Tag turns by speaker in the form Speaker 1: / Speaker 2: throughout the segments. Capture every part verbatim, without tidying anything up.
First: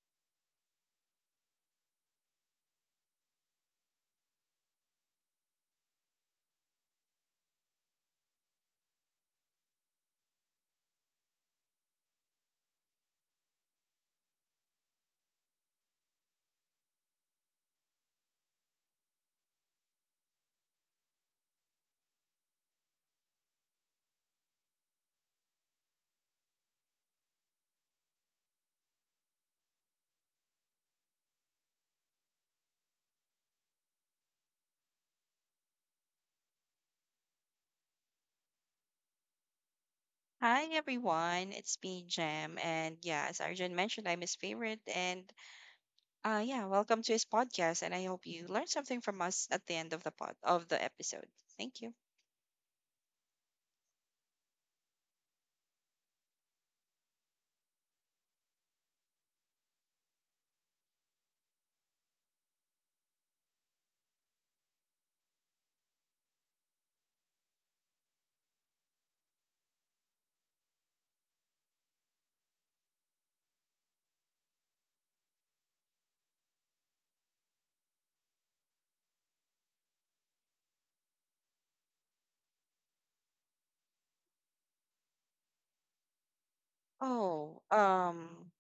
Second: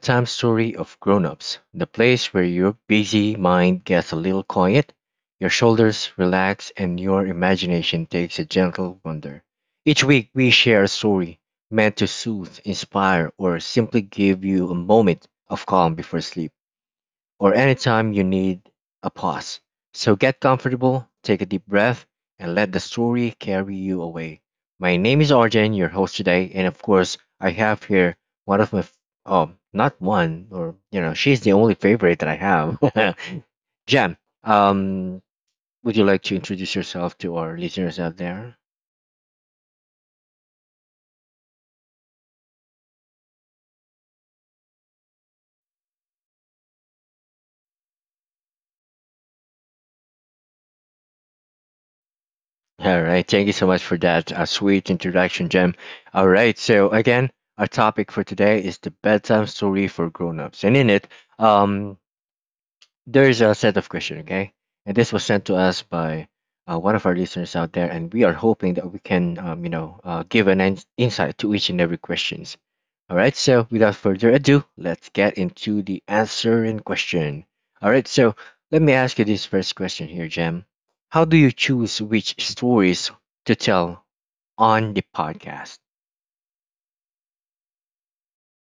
Speaker 1: bedtime story of grown-ups, the place where your busy mind gets a little quiet, your shoulders relax, and your imagination takes a gentle wander. Each week, we share a story meant to soothe, inspire, or simply give you a moment of calm before sleep or anytime you need a pause. So get comfortable, take a deep breath, and let the story carry you away. My name is Arjen, your host today, and of course, I have here one of my, f- um, not one, or you know, she's the only favorite that I have. Jem, um, would you like to introduce yourself to our listeners out there?
Speaker 2: Hi everyone, it's me Jam, and yeah, as Arjun mentioned, I'm his favorite, and uh, yeah, welcome to his podcast, and I hope you learned something from us at the end of the pod of the episode. Thank you.
Speaker 1: All right. Thank you so much for that uh, sweet introduction, Jem. All right. So again, our topic for today is the bedtime story for grown-ups, and in it, um, there's a set of question, okay? And this was sent to us by uh, one of our listeners out there, and we are hoping that we can, um, you know, uh, give an ins insight to each and every questions. All right. So without further ado, let's get into the answering question. All right. So let me ask you this first question here, Jem. How do you choose which stories to tell on the podcast?
Speaker 2: Oh, um,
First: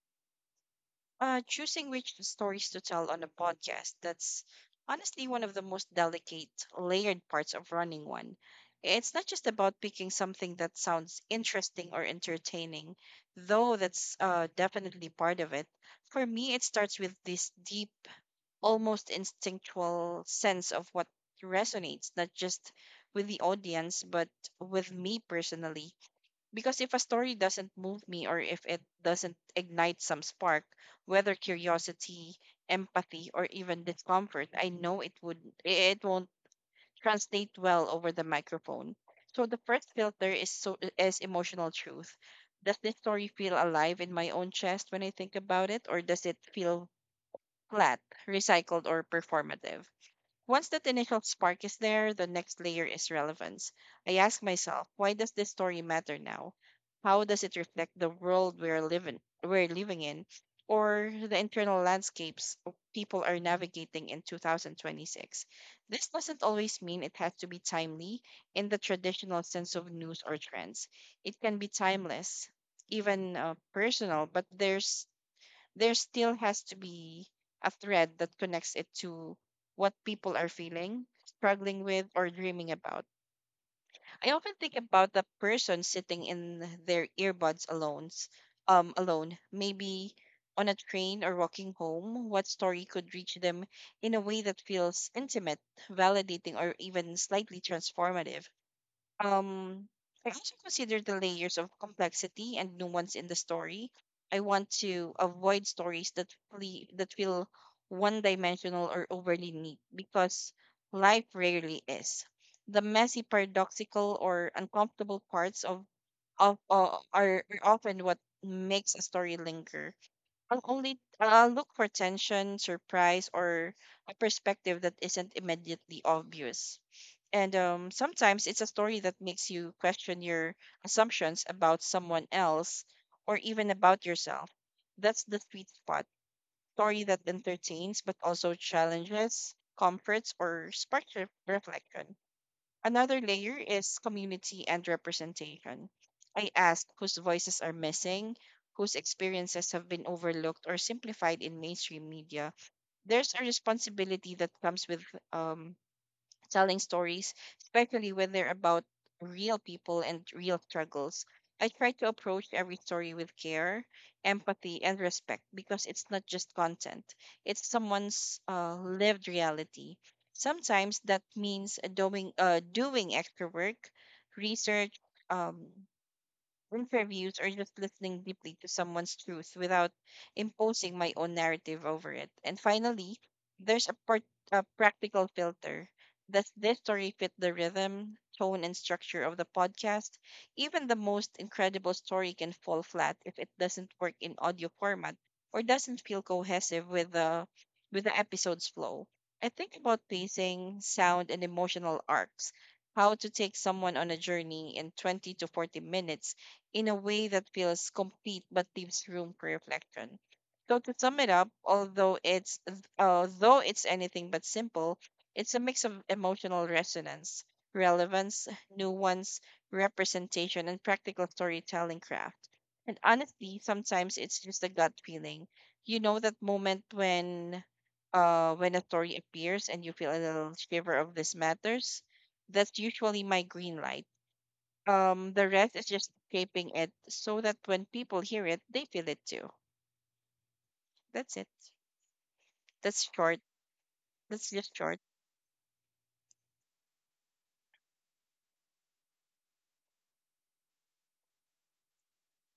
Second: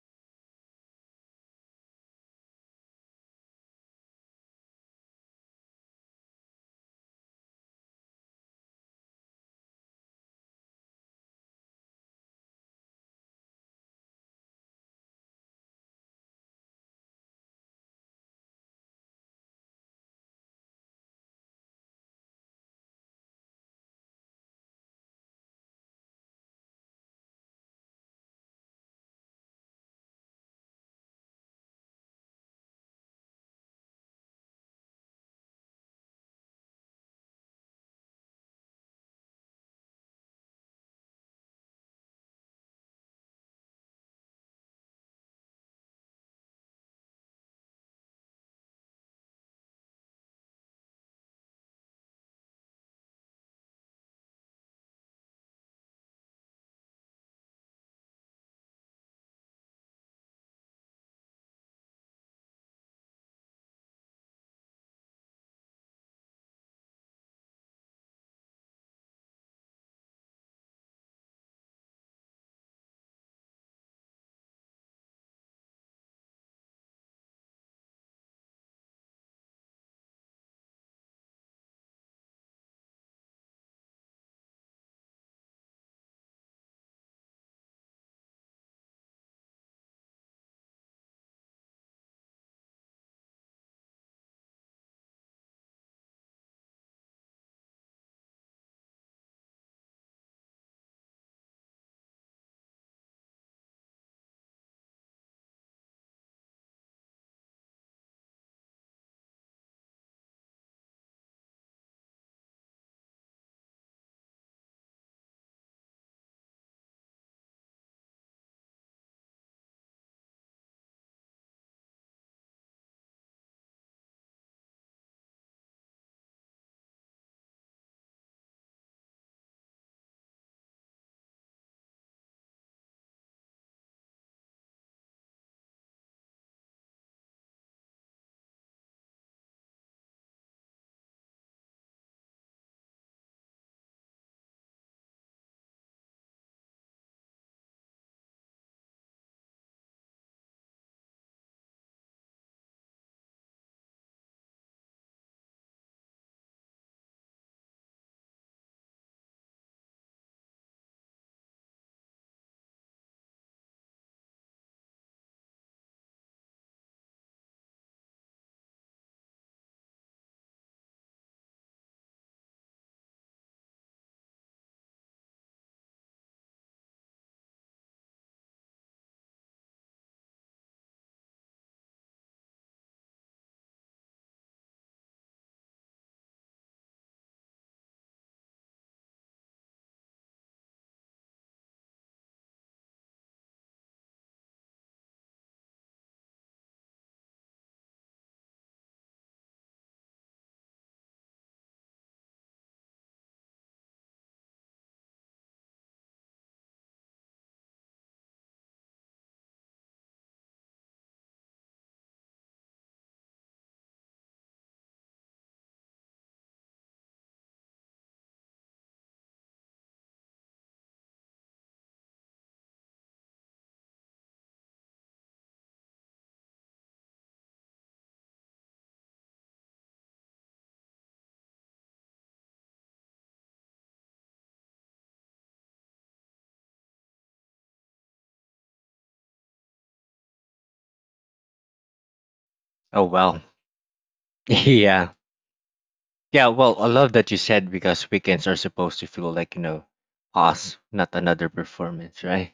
Speaker 2: uh, Choosing which stories to tell on a podcast, that's honestly one of the most delicate, layered parts of running one. It's not just about picking something that sounds interesting or entertaining, though that's uh, definitely part of it for me. It starts with this deep, almost instinctual sense of what resonates, not just with the audience, but with me personally. Because if a story doesn't move me, or if it doesn't ignite some spark, whether curiosity, empathy, or even discomfort, I know it would it won't translate well over the microphone. So the first filter is so is emotional truth. Does this story feel alive in my own chest when I think about it, or does it feel flat, recycled, or performative? Once that initial spark is there, the next layer is relevance. I ask myself, why does this story matter now? How does it reflect the world we're living we're living in, or the internal landscapes of people are navigating in two thousand twenty-six? This doesn't always mean it has to be timely in the traditional sense of news or trends. It can be timeless, even uh, personal, but there's there still has to be a thread that connects it to what people are feeling, struggling with, or dreaming about. I often think about the person sitting in their earbuds alone, um, alone, maybe on a train or walking home. What story could reach them in a way that feels intimate, validating, or even slightly transformative? Um, I also consider the layers of complexity and nuance in the story. I want to avoid stories that flee, that feel one-dimensional or overly neat, because life rarely is. The messy, paradoxical, or uncomfortable parts of of uh, are are often what makes a story linger. I'll only I'll look for tension, surprise, or a perspective that isn't immediately obvious. And um, sometimes it's a story that makes you question your assumptions about someone else, or even about yourself. That's the sweet spot. Story that entertains but also challenges, comforts, or sparks re- reflection. Another layer is community and representation. I ask, whose voices are missing, whose experiences have been overlooked or simplified in mainstream media? There's a responsibility that comes with um, telling stories, especially when they're about real people and real struggles. I try to approach every story with care, empathy, and respect, because it's not just content, it's someone's uh, lived reality. Sometimes that means doing, uh, doing extra work, research, um, interviews, or just listening deeply to someone's truth without imposing my own narrative over it. And finally, there's a, part, a practical filter. Does this story fit the rhythm, tone, and structure of the podcast? Even the most incredible story can fall flat if it doesn't work in audio format, or doesn't feel cohesive with the with the episode's flow. I think about pacing, sound, and emotional arcs, how to take someone on a journey in twenty to forty minutes in a way that feels complete but leaves room for reflection. So to sum it up, although it's although it's anything but simple, it's a mix of emotional resonance, relevance, nuance, representation, and practical storytelling craft. And honestly, sometimes it's just a gut feeling. You know that moment when uh when a story appears and you feel a little shiver of, this matters? That's usually my green light. Um, the rest is just shaping it so that when people hear it, they feel it too. That's it.
Speaker 1: Oh
Speaker 2: That's short.
Speaker 1: well,
Speaker 2: That's just short.
Speaker 1: yeah. Yeah, well, I love that you said because weekends are supposed to feel like, you know, us, not another performance, right?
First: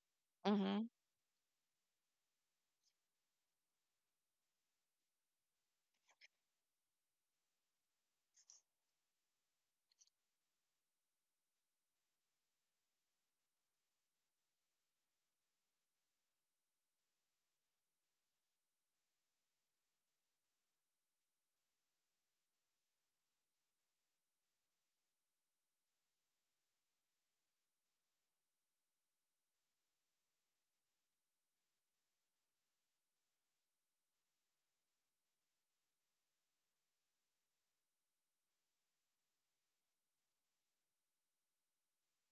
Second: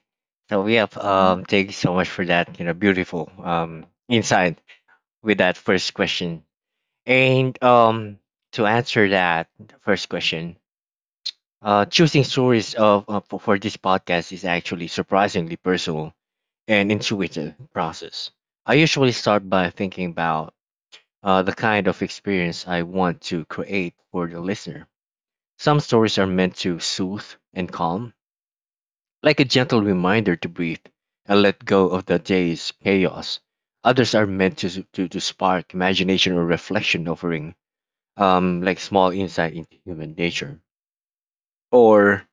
Speaker 1: So
Speaker 2: Mm-hmm.
Speaker 1: yeah, um thank you so much for that, you know, beautiful um insight with that first question. And um to answer that first question, uh choosing stories of uh, for for this podcast is actually surprisingly personal and intuitive process. I usually start by thinking about uh the kind of experience I want to create for the listener some stories are meant to soothe and calm, like a gentle reminder to breathe and let go of the day's chaos. Others are meant to, to, to spark imagination or reflection, offering um, like small insight into human nature or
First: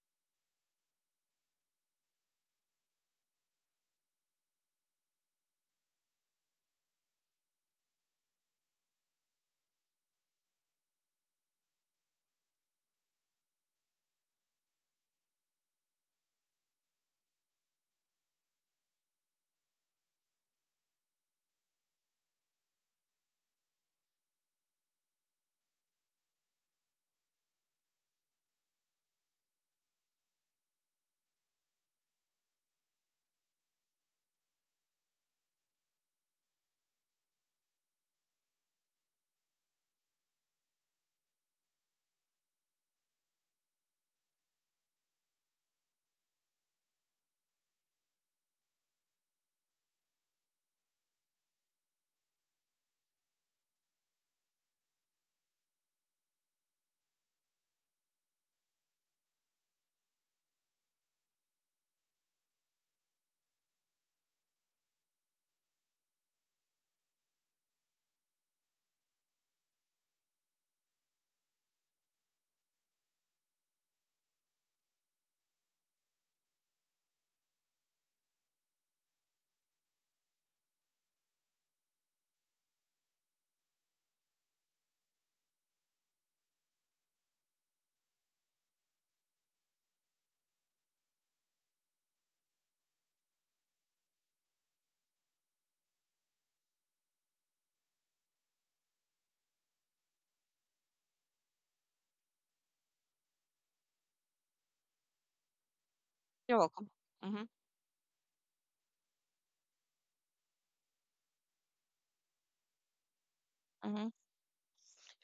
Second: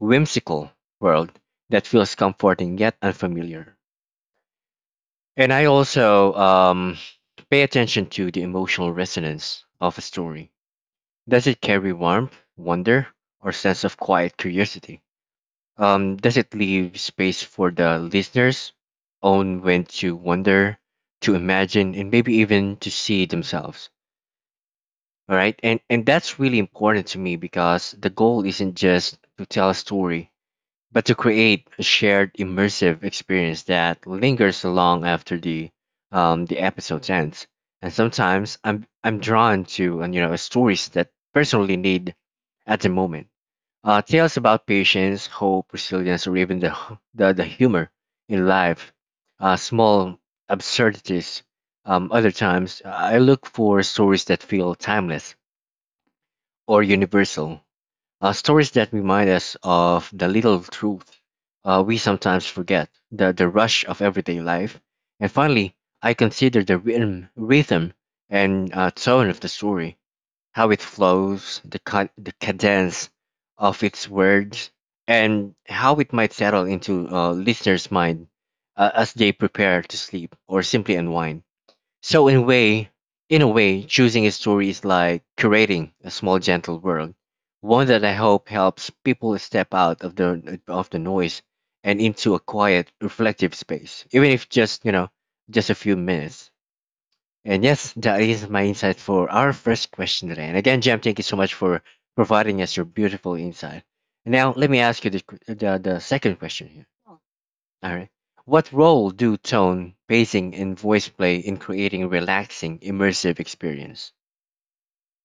Speaker 1: whimsical world that feels comforting yet unfamiliar. And I also um, pay attention to the emotional resonance of a story. Does it carry warmth, wonder, or sense of quiet curiosity? Um, does it leave space for the listeners own when to wonder, to imagine, and maybe even to see themselves? All right, and and that's really important to me because the goal isn't just to tell a story, but to create a shared immersive experience that lingers long after the um the episode ends. And sometimes I'm I'm drawn to uh, you know stories that personally need at the moment uh, tales about patience, hope, resilience, or even the, hu- the, the humor in life, uh, small absurdities. Um, other times, I look for stories that feel timeless or universal, uh, stories that remind us of the little truth uh, we sometimes forget, the, the rush of everyday life. And finally, I consider the rhythm, rhythm and uh, tone of the story how it flows, the, con- the, cadence of its words, and how it might settle into a listener's mind uh, as they prepare to sleep or simply unwind. So in a way, in a way, choosing a story is like curating a small gentle world, one that I hope helps people step out of the of the noise and into a quiet, reflective space, even if just, you know, just a few minutes. And yes, that is my insight for our first question today. And again, Jam, thank you so much for providing us your beautiful insight. Now let me ask you the, qu- the, the second
Speaker 2: You're
Speaker 1: question here.
Speaker 2: welcome. Mm-hmm.
Speaker 1: All right. What role do tone, pacing, and voice play in creating relaxing, immersive
Speaker 2: Mm-hmm.
Speaker 1: experience?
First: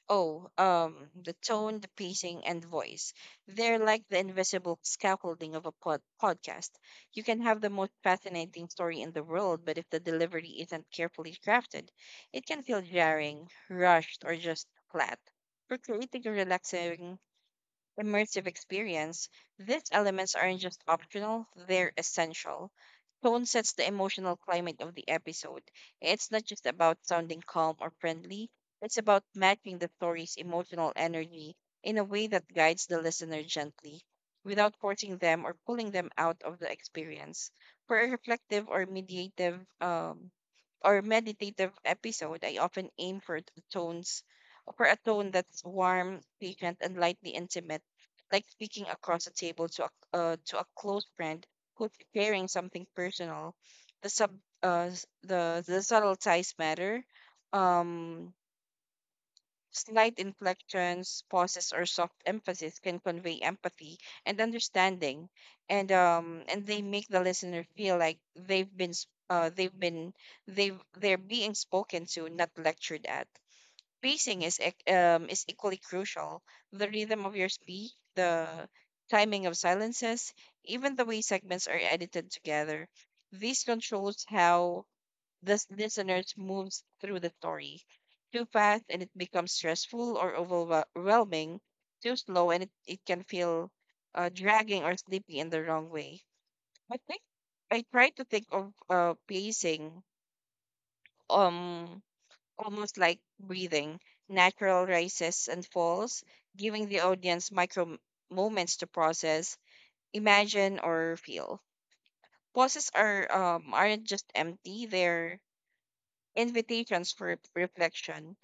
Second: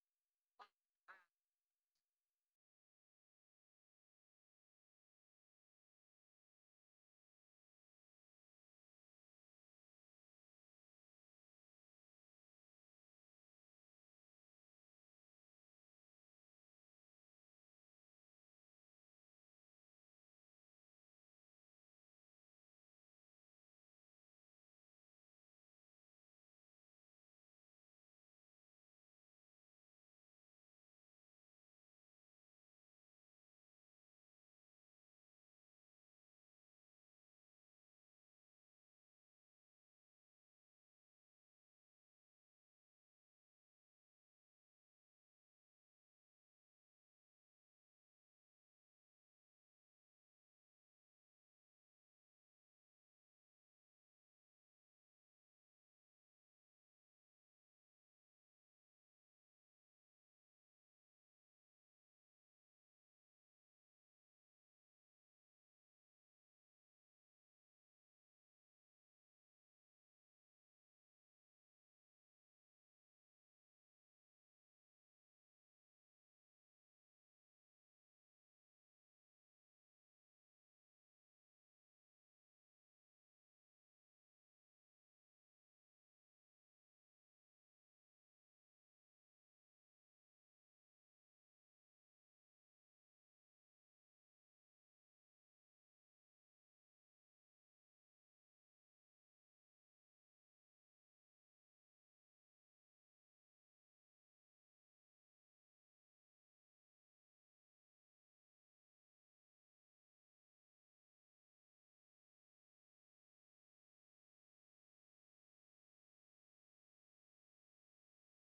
Speaker 2: Oh, um, the tone, the pacing, and voice. They're like the invisible scaffolding of a pod- podcast. You can have the most fascinating story in the world, but if the delivery isn't carefully crafted, it can feel jarring, rushed, or just flat. We're creating a relaxing, immersive experience; these elements aren't just optional, they're essential. Tone sets the emotional climate of the episode. It's not just about sounding calm or friendly, it's about matching the story's emotional energy in a way that guides the listener gently, without forcing them or pulling them out of the experience. For a reflective or mediative um, or meditative episode, I often aim for t- tones for a tone that's warm, patient, and lightly intimate, like speaking across a table to a uh, to a close friend who's sharing something personal. The sub uh, s- the the subtle ties matter. Um, Slight inflections, pauses, or soft emphasis can convey empathy and understanding, and um, and they make the listener feel like they've been s- uh, they've been they've they're being spoken to, not lectured at. Pacing is ec- um, is equally crucial. The rhythm of your speech, the timing of silences, even the way segments are edited together. This controls how the listeners moves through the story. Too fast and it becomes stressful or overwhelming. Too slow and it, it can feel uh, dragging or sleepy in the wrong way. I think I try to think of uh, pacing um almost like breathing, natural rises and falls, giving the audience micro m- moments to process, imagine, or feel. Pauses are um, aren't just empty; they're invitations for reflection,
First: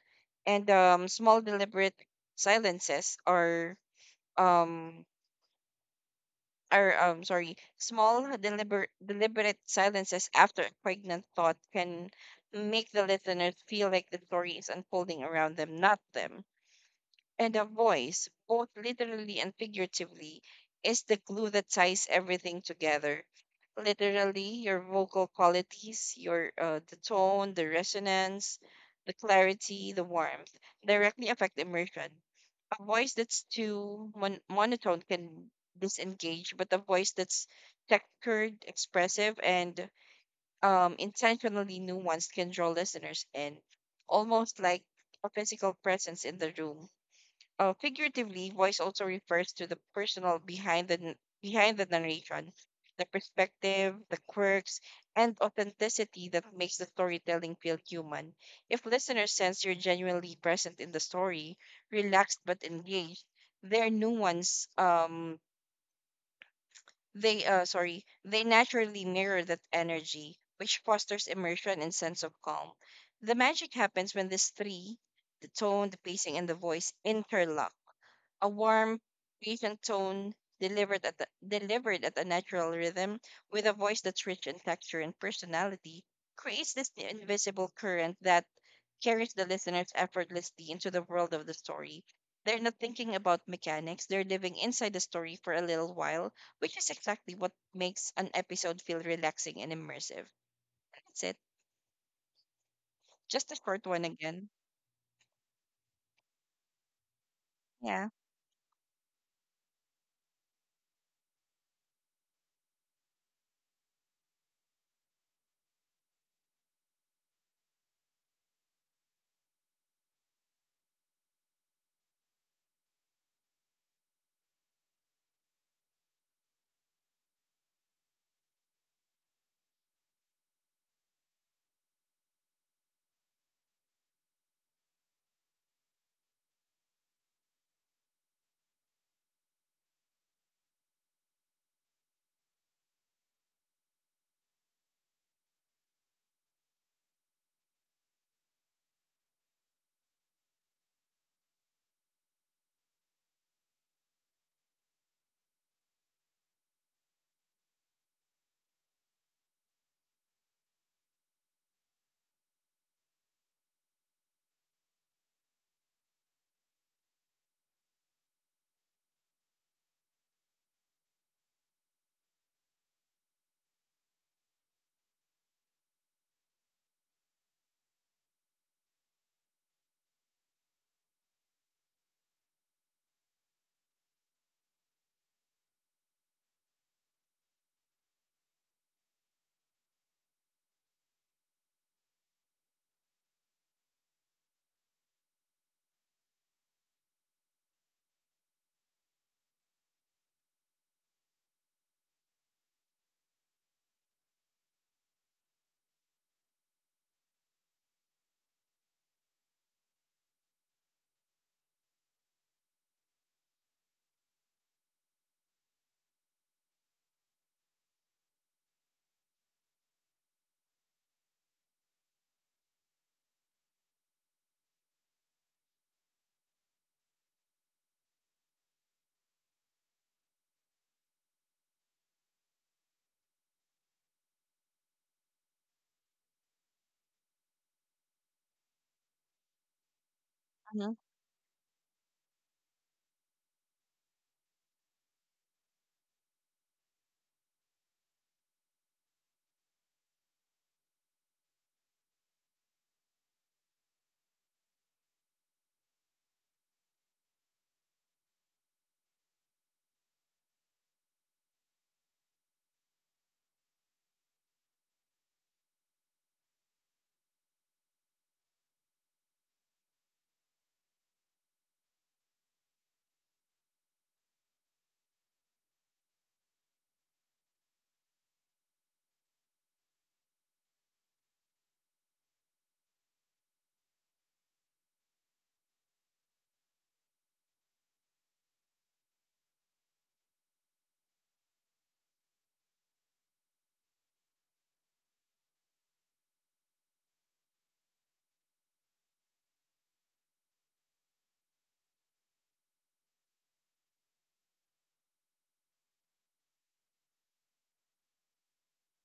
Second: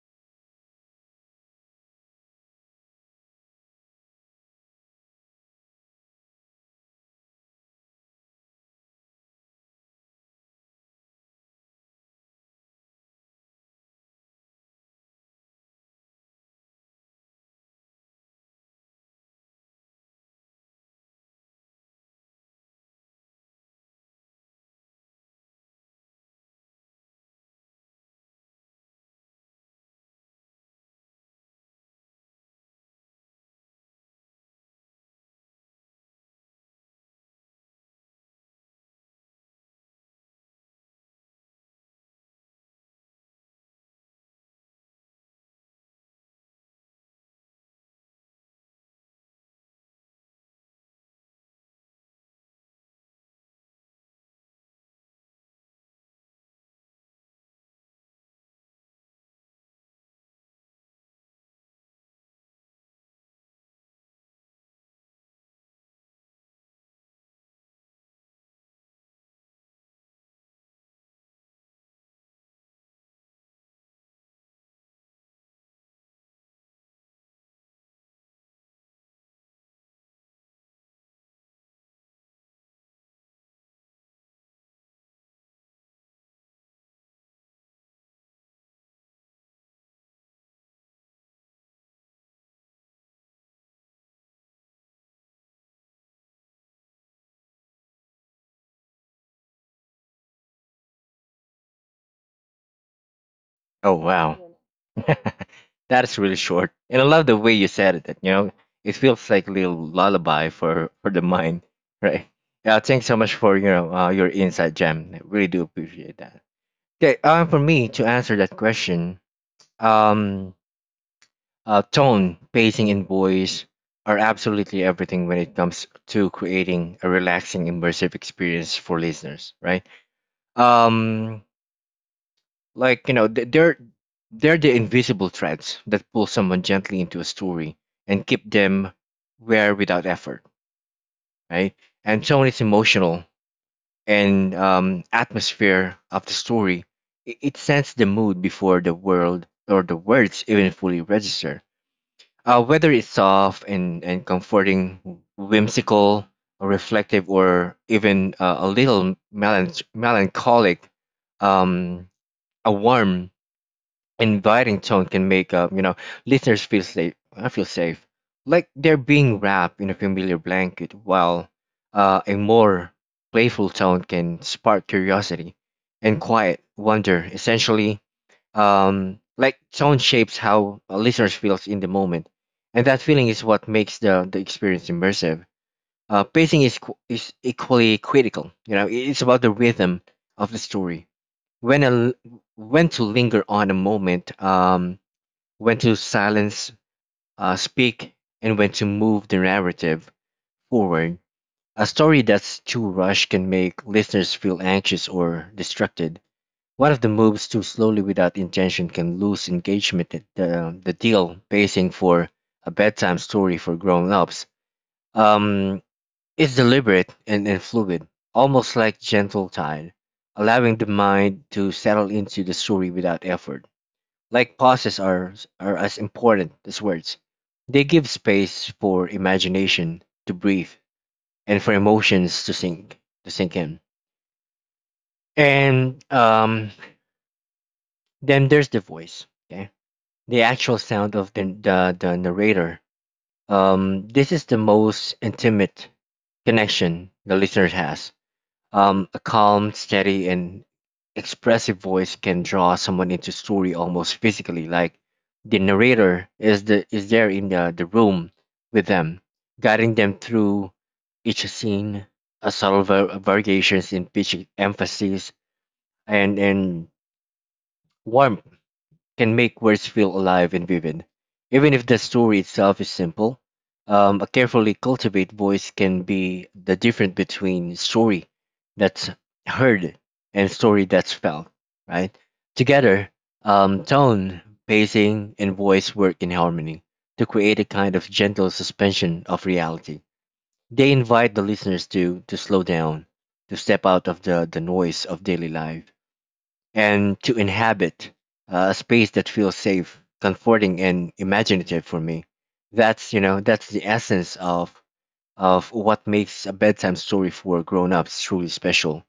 Speaker 2: and um, small deliberate silences are um are um sorry small deliberate deliberate silences after a pregnant thought can make the listeners feel like the story is unfolding around them, not them. And a voice, both literally and figuratively, is the glue that ties everything together. Literally, your vocal qualities, your uh, the tone, the resonance, the clarity, the warmth, directly affect immersion. A voice that's too mon- monotone can disengage, but a voice that's textured, expressive, and um, intentionally nuanced can draw listeners in, almost like a physical presence in the room. Uh, figuratively, voice also refers to the personal behind the n- behind the narration, the perspective, the quirks, and authenticity that makes the storytelling feel human. If listeners sense you're genuinely present in the story, relaxed but engaged, their nuance, um, they uh, sorry, they naturally mirror that energy, which fosters immersion and sense of calm. The magic happens when these three, the tone, the pacing, and the voice, interlock. A warm, patient tone delivered at the, delivered at a natural rhythm with a voice that's rich in texture and personality creates this invisible current that carries the listeners effortlessly into the world of the story. They're not thinking about mechanics, they're living inside the story for a little while, which is exactly what makes an episode feel relaxing and immersive. That's it. Just a short
Speaker 1: Oh,
Speaker 2: one again.
Speaker 1: wow. that is really short. And I love the way you said it.
Speaker 2: Yeah.
Speaker 1: that, You know, it feels like a little lullaby for, for the mind, right? Yeah, thanks so much for you know, uh, your insight, Jam. I really do appreciate that. Okay, um, for me to answer that question, um, uh, tone, pacing, and voice are absolutely everything when it comes to creating a relaxing, immersive experience for listeners, right? Um, like you know, th- they're they're the invisible threads that pull someone gently into a story and keep them where without effort, right? And tone is emotional, and um, atmosphere of the story. It, it sets the mood before the world or the words even fully register. Uh, whether it's soft and, and comforting, whimsical, or reflective, or even uh, a little melan- melancholic, um, a warm inviting tone can make uh, you know listeners feel safe. I feel safe, like they're being wrapped in a familiar blanket, while uh, a more playful tone can spark curiosity and quiet wonder. Essentially, um, like tone shapes how a listener feels in the moment, and that feeling is what makes the the experience immersive. Uh, pacing is qu- is equally critical. You know, it's about the rhythm of the story when a l- when to linger on a moment, um, when to silence, uh, speak, and when to move the narrative forward. A story that's too rushed can make listeners feel anxious or distracted. One of the moves too slowly without intention can lose engagement. At The, the deal pacing for a bedtime story for grown-ups um, is deliberate and, and fluid, almost like gentle tide, allowing the mind to settle into the story without effort. Like pauses are are as important as words. They give space for imagination to breathe and for emotions to sink to sink in. And um, then there's the voice. Okay, the actual
Speaker 2: Hmm.
Speaker 1: sound of the the, the narrator. Um, this is the most intimate connection the listener has. Um, a calm, steady, and expressive voice can draw someone into story almost physically, like the narrator is the is there in the, the room with them, guiding them through each scene, a subtle var- variations in pitch emphasis and and warmth can make words feel alive and vivid, even if the story itself is simple. Um, a carefully cultivated voice can be the difference between story that's heard and story that's felt, right? Together, um, tone, pacing, and voice work in harmony to create a kind of gentle suspension of reality. They invite the listeners to, to slow down, to step out of the, the noise of daily life and to inhabit uh, a space that feels safe, comforting, and imaginative for me. That's you know that's the essence of of what makes a bedtime story for grown-ups truly special.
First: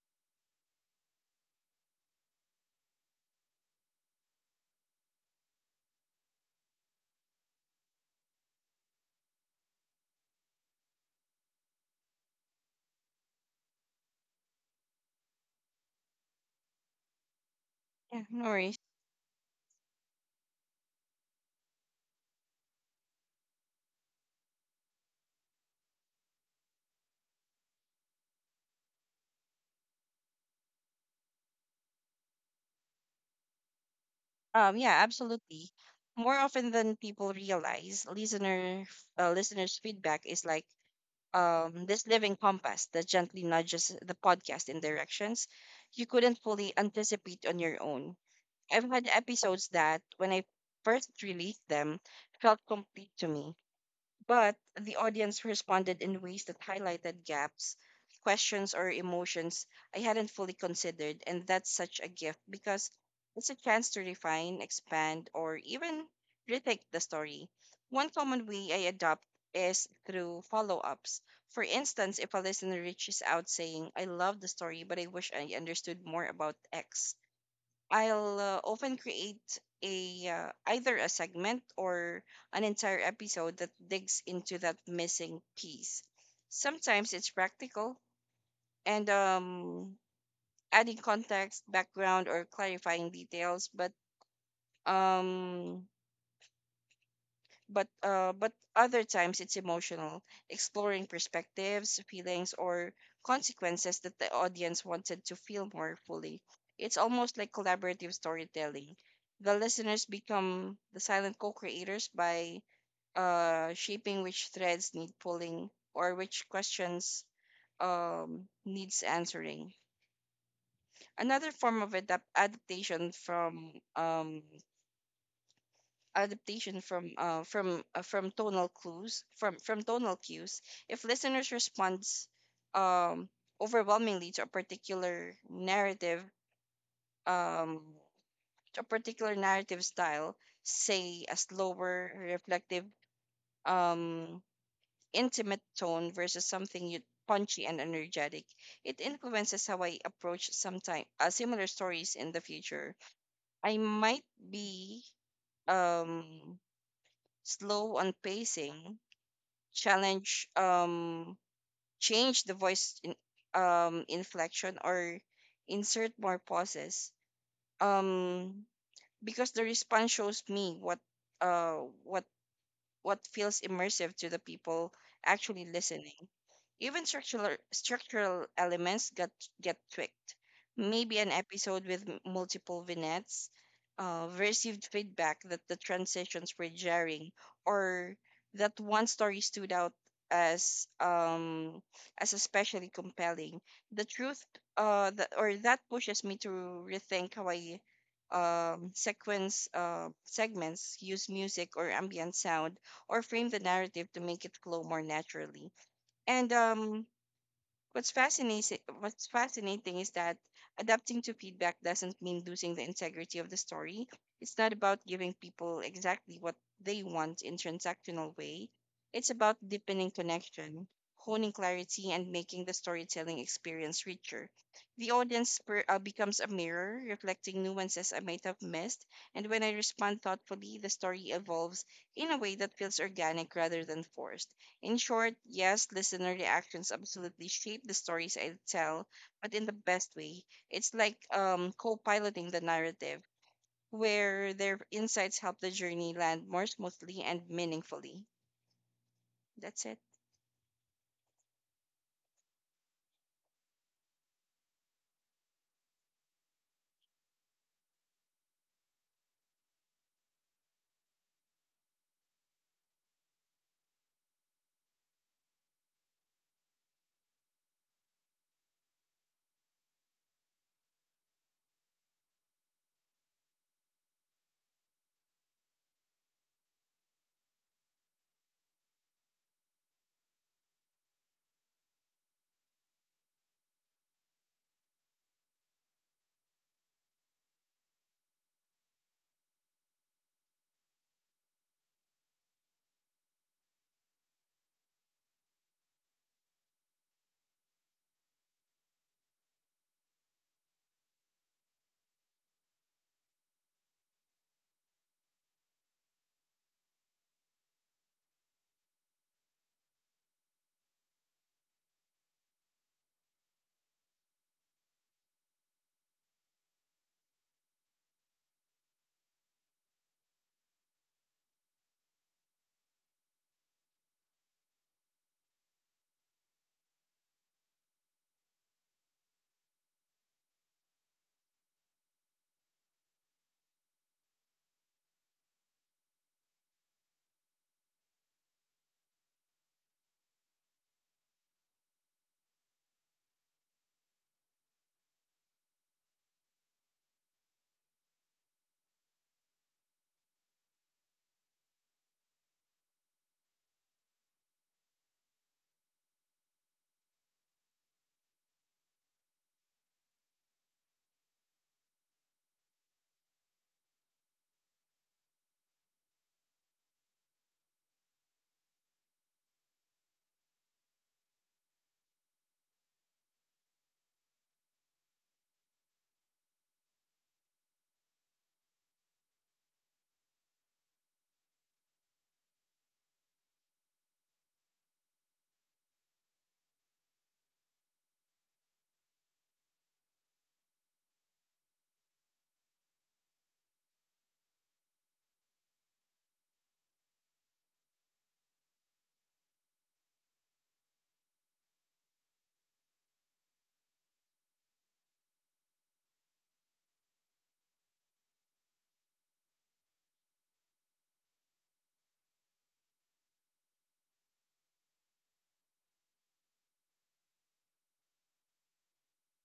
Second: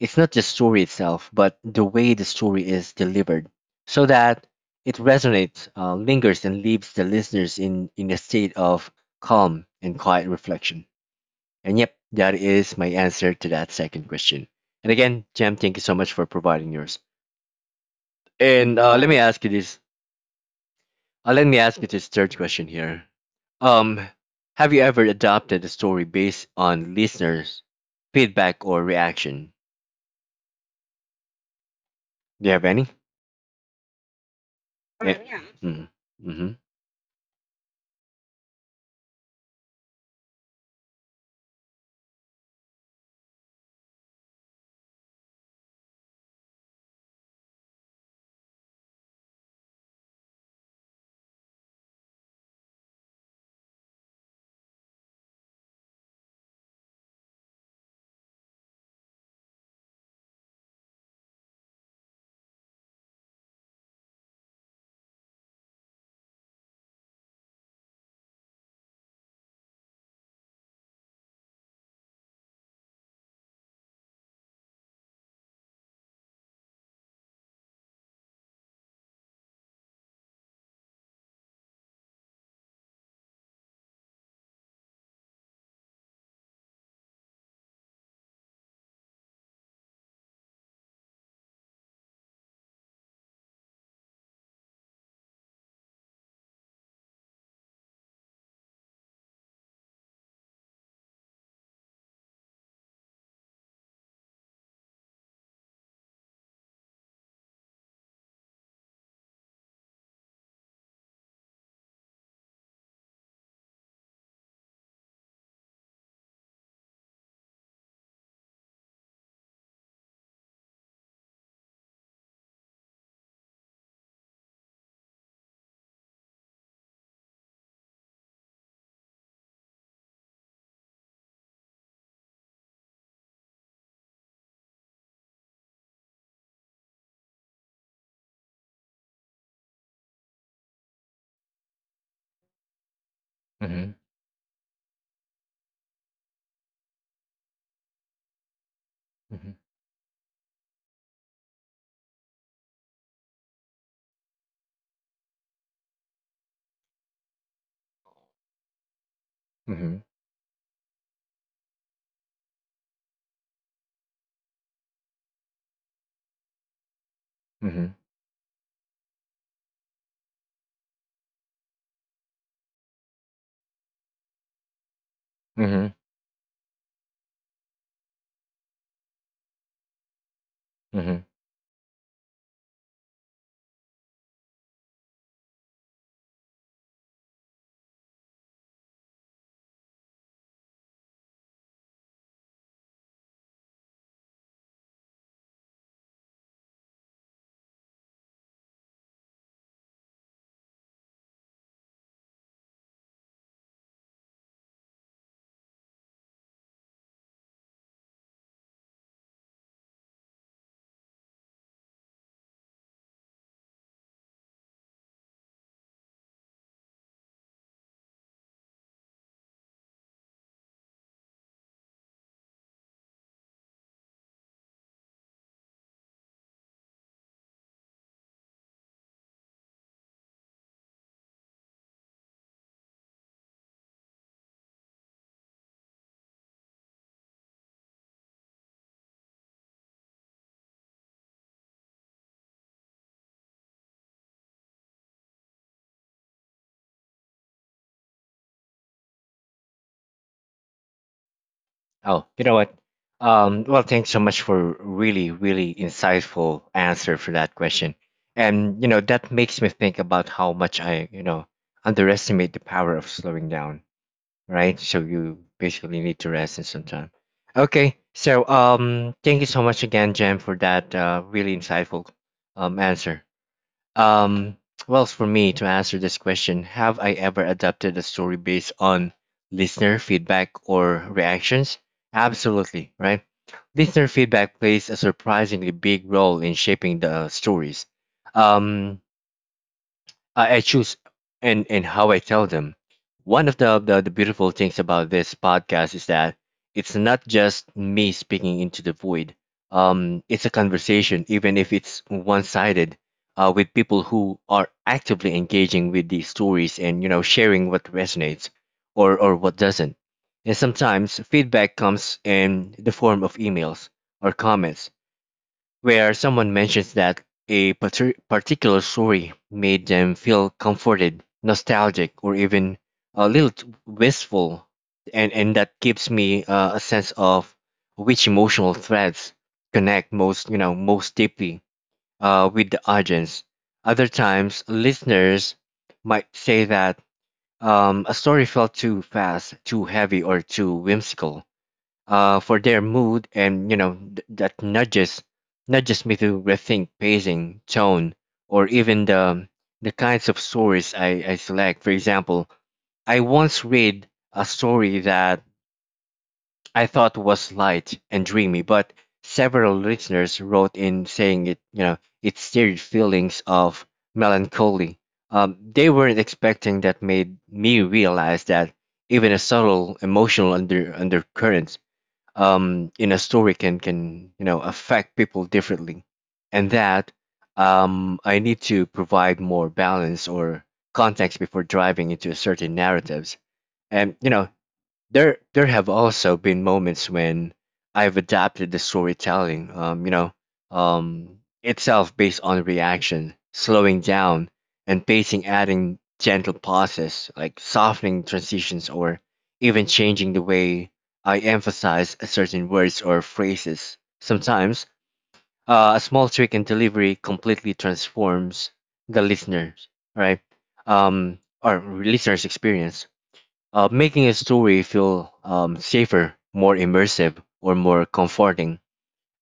Speaker 1: It's not the story itself, but the way the story is delivered, so that it resonates, uh, lingers, and leaves the listeners in in a state of calm and quiet reflection. And yep, that is my answer to that second question. And again, Jam, thank you so much for providing yours.
Speaker 2: Yeah, no worries.
Speaker 1: And uh, let me ask you this. Uh, let me ask you this third question here. Um, have you ever adopted a story based on listeners' feedback or reaction? Do you have any?
Speaker 2: Um, yeah,
Speaker 1: Yeah.
Speaker 2: absolutely.
Speaker 1: Mm-hmm.
Speaker 2: More
Speaker 1: Mm-hmm.
Speaker 2: often than people realize, listener uh, listeners' feedback is like um, this living compass that gently nudges the podcast in directions you couldn't fully anticipate on your own. I've had episodes that, when I first released them, felt complete to me, but the audience responded in ways that highlighted gaps, questions, or emotions I hadn't fully considered, and that's such a gift, because it's a chance to refine, expand, or even rethink the story. One common way I adopt is through follow ups. For instance, if a listener reaches out saying, I love the story, but I wish I understood more about X, I'll uh, often create a uh, either a segment or an entire episode that digs into that missing piece. Sometimes it's practical, and um, adding context, background, or clarifying details, but um, but uh, but other times it's emotional, exploring perspectives, feelings, or consequences that the audience wanted to feel more fully. It's almost like collaborative storytelling. The listeners become the silent co-creators by uh, shaping which threads need pulling, or which questions um, needs answering. Another form of adap- adaptation from um, adaptation from uh, from uh, from tonal clues from from tonal cues. If listeners responds um overwhelmingly to a particular narrative um to a particular narrative style, say a slower, reflective,
Speaker 1: Mm-hmm.
Speaker 2: um intimate tone versus something you punchy and energetic, it
Speaker 1: Mm-hmm.
Speaker 2: influences how I approach sometime uh, similar stories in the future. I might be um slow on pacing,
Speaker 1: Mm-hmm.
Speaker 2: challenge um change the voice in, um inflection, or insert more pauses,
Speaker 1: Mm-hmm.
Speaker 2: um because the response shows me what uh what what feels immersive to the people actually
Speaker 1: Mm-hmm.
Speaker 2: listening. Even structural structural elements get get tweaked. Maybe
Speaker 1: Mm-hmm.
Speaker 2: an episode with m- multiple vignettes uh, received feedback that the transitions were jarring, or that one story stood out as um as especially compelling. The truth, uh, that or That pushes me to rethink how I um sequence uh segments, use music or ambient sound, or frame the narrative to make it flow more naturally. And um, What's fascinating what's fascinating is that adapting to feedback doesn't mean losing the integrity of the story. It's not about giving people exactly what they want in transactional way. It's about deepening connection, honing clarity and making the storytelling experience richer. The audience per, uh, becomes a mirror reflecting nuances I might have missed, and when I respond thoughtfully, the story evolves in a way that feels organic rather than forced. In short, yes, listener reactions absolutely shape the stories I tell, but in the best way. It's like um, co piloting the narrative, where their insights help the journey land more smoothly and meaningfully. That's it.
Speaker 1: Oh, you know what? Um, well, thanks so much for really, really insightful answer for that question. And you know, that makes me think about how much I, you know, underestimate the power of slowing down, right? So you basically need to rest in some time. Okay, so um, thank you so much again, Jen, for that uh, really insightful um answer. Um, well, for me to answer this question, have I ever adapted a story based on listener feedback or reactions? Absolutely, right? Listener feedback plays a surprisingly big role in shaping the stories. Um, I, I choose and and how I tell them. One of the, the the beautiful things about this podcast is that it's not just me speaking into the void. Um, it's a conversation, even if it's one-sided, uh, with people who are actively engaging with these stories and you know sharing what resonates or or what doesn't. And sometimes feedback comes in the form of emails or comments where someone mentions that a parti- particular story made them feel comforted, nostalgic, or even a little t- wistful, and, and that gives me uh, a sense of which emotional threads connect most, you know, most deeply uh, with the audience. Other times, listeners might say that um, a story felt too fast, too heavy, or too whimsical uh, for their mood and you know th- that nudges nudges me to rethink pacing, tone, or even the the kinds of stories I, I select. For example, I once read a story that I thought was light and dreamy, but several listeners wrote in saying it you know it stirred feelings of melancholy. Um, they weren't expecting that made me realize that even a subtle emotional under undercurrent, um, in a story can can you know affect people differently, and that um, I need to provide more balance or context before driving into certain narratives. And you know, there there have also been moments when I've adapted the storytelling, um, you know, um, itself based on reaction, slowing down and pacing, adding gentle pauses, like softening transitions, or even changing the way I emphasize certain words or phrases. Sometimes uh, a small trick in delivery completely transforms the listener's right um, or listener's experience, uh, making a story feel um, safer, more immersive, or more comforting.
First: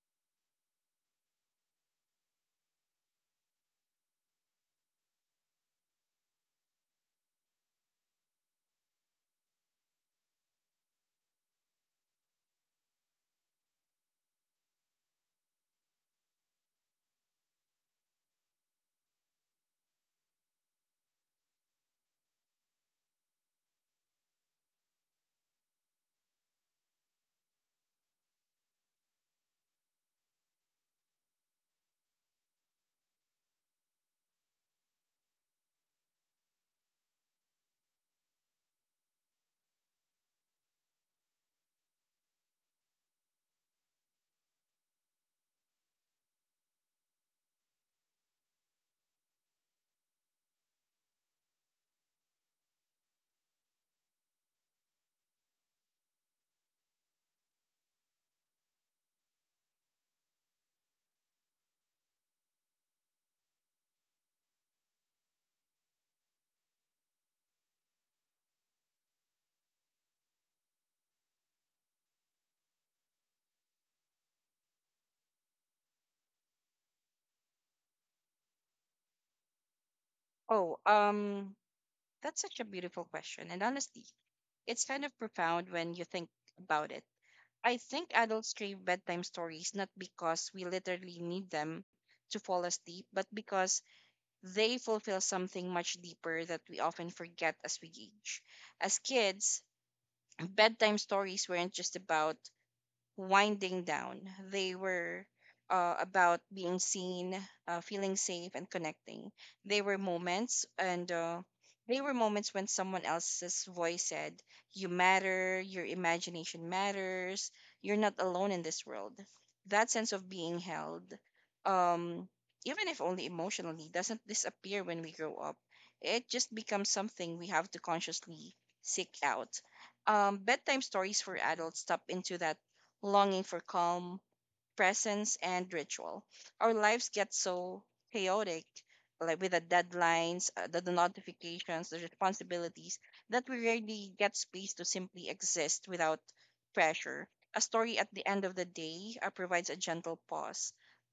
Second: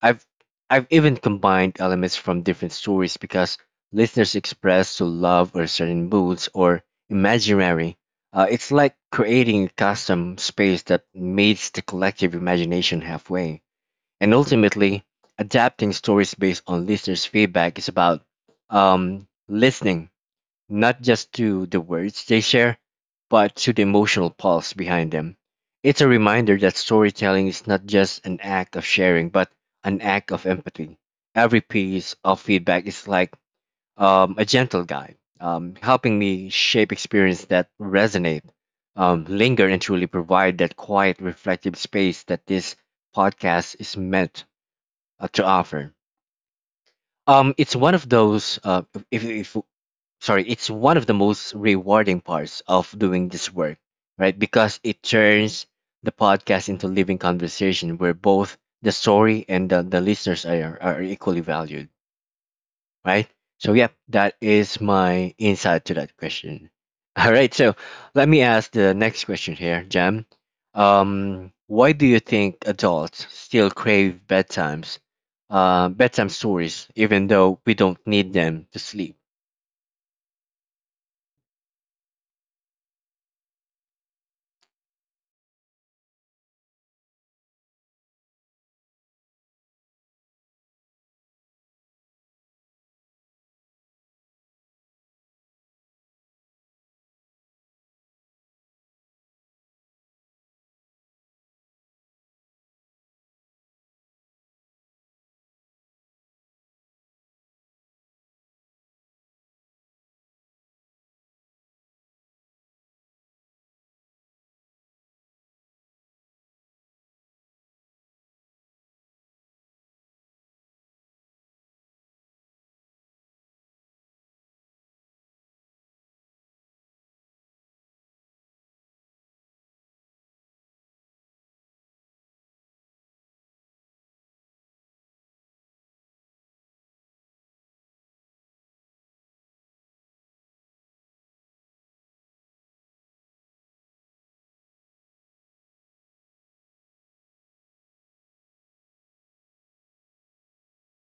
Speaker 1: I've I've even combined elements from different stories because listeners express to love or certain moods or imaginary. Uh, it's like creating a custom space that meets the collective imagination halfway. And ultimately, adapting stories based on listeners' feedback is about um, listening not just to the words they share, but to the emotional pulse behind them. It's a reminder that storytelling is not just an act of sharing, but an act of empathy. Every piece of feedback is like um, a gentle guide, um, helping me shape experience that resonate, um, linger, and truly provide that quiet, reflective space that this podcast is meant uh, to offer. Um, it's one of those. Uh, if if sorry, it's one of the most rewarding parts of doing this work, right? Because it turns the podcast into living conversation where both the story and the, the listeners are, are equally valued, right? So, yep, that is my insight to that question. All right, so let me ask the next question here, Jam. Um, why do you think adults still crave bedtimes, uh, bedtime stories, even though we don't need them to sleep?
Speaker 2: Oh, um, that's such a beautiful question. And honestly, it's kind of profound when you think about it. I think adults crave bedtime stories not because we literally need them to fall asleep, but because they fulfill something much deeper that we often forget as we age. As kids, bedtime stories weren't just about winding down. They were uh, about being seen, uh, feeling safe, and connecting. They were moments, and uh, they were moments when someone else's voice said, "You matter, your imagination matters, you're not alone in this world." That sense of being held, um, even if only emotionally, doesn't disappear when we grow up. It just becomes something we have to consciously seek out. Um, bedtime stories for adults tap into that longing for calm, presence, and ritual. Our lives get so chaotic, like with the deadlines, uh, the, the notifications, the responsibilities, that we rarely get space to simply exist without pressure. A story at the end of the day uh, provides a gentle pause,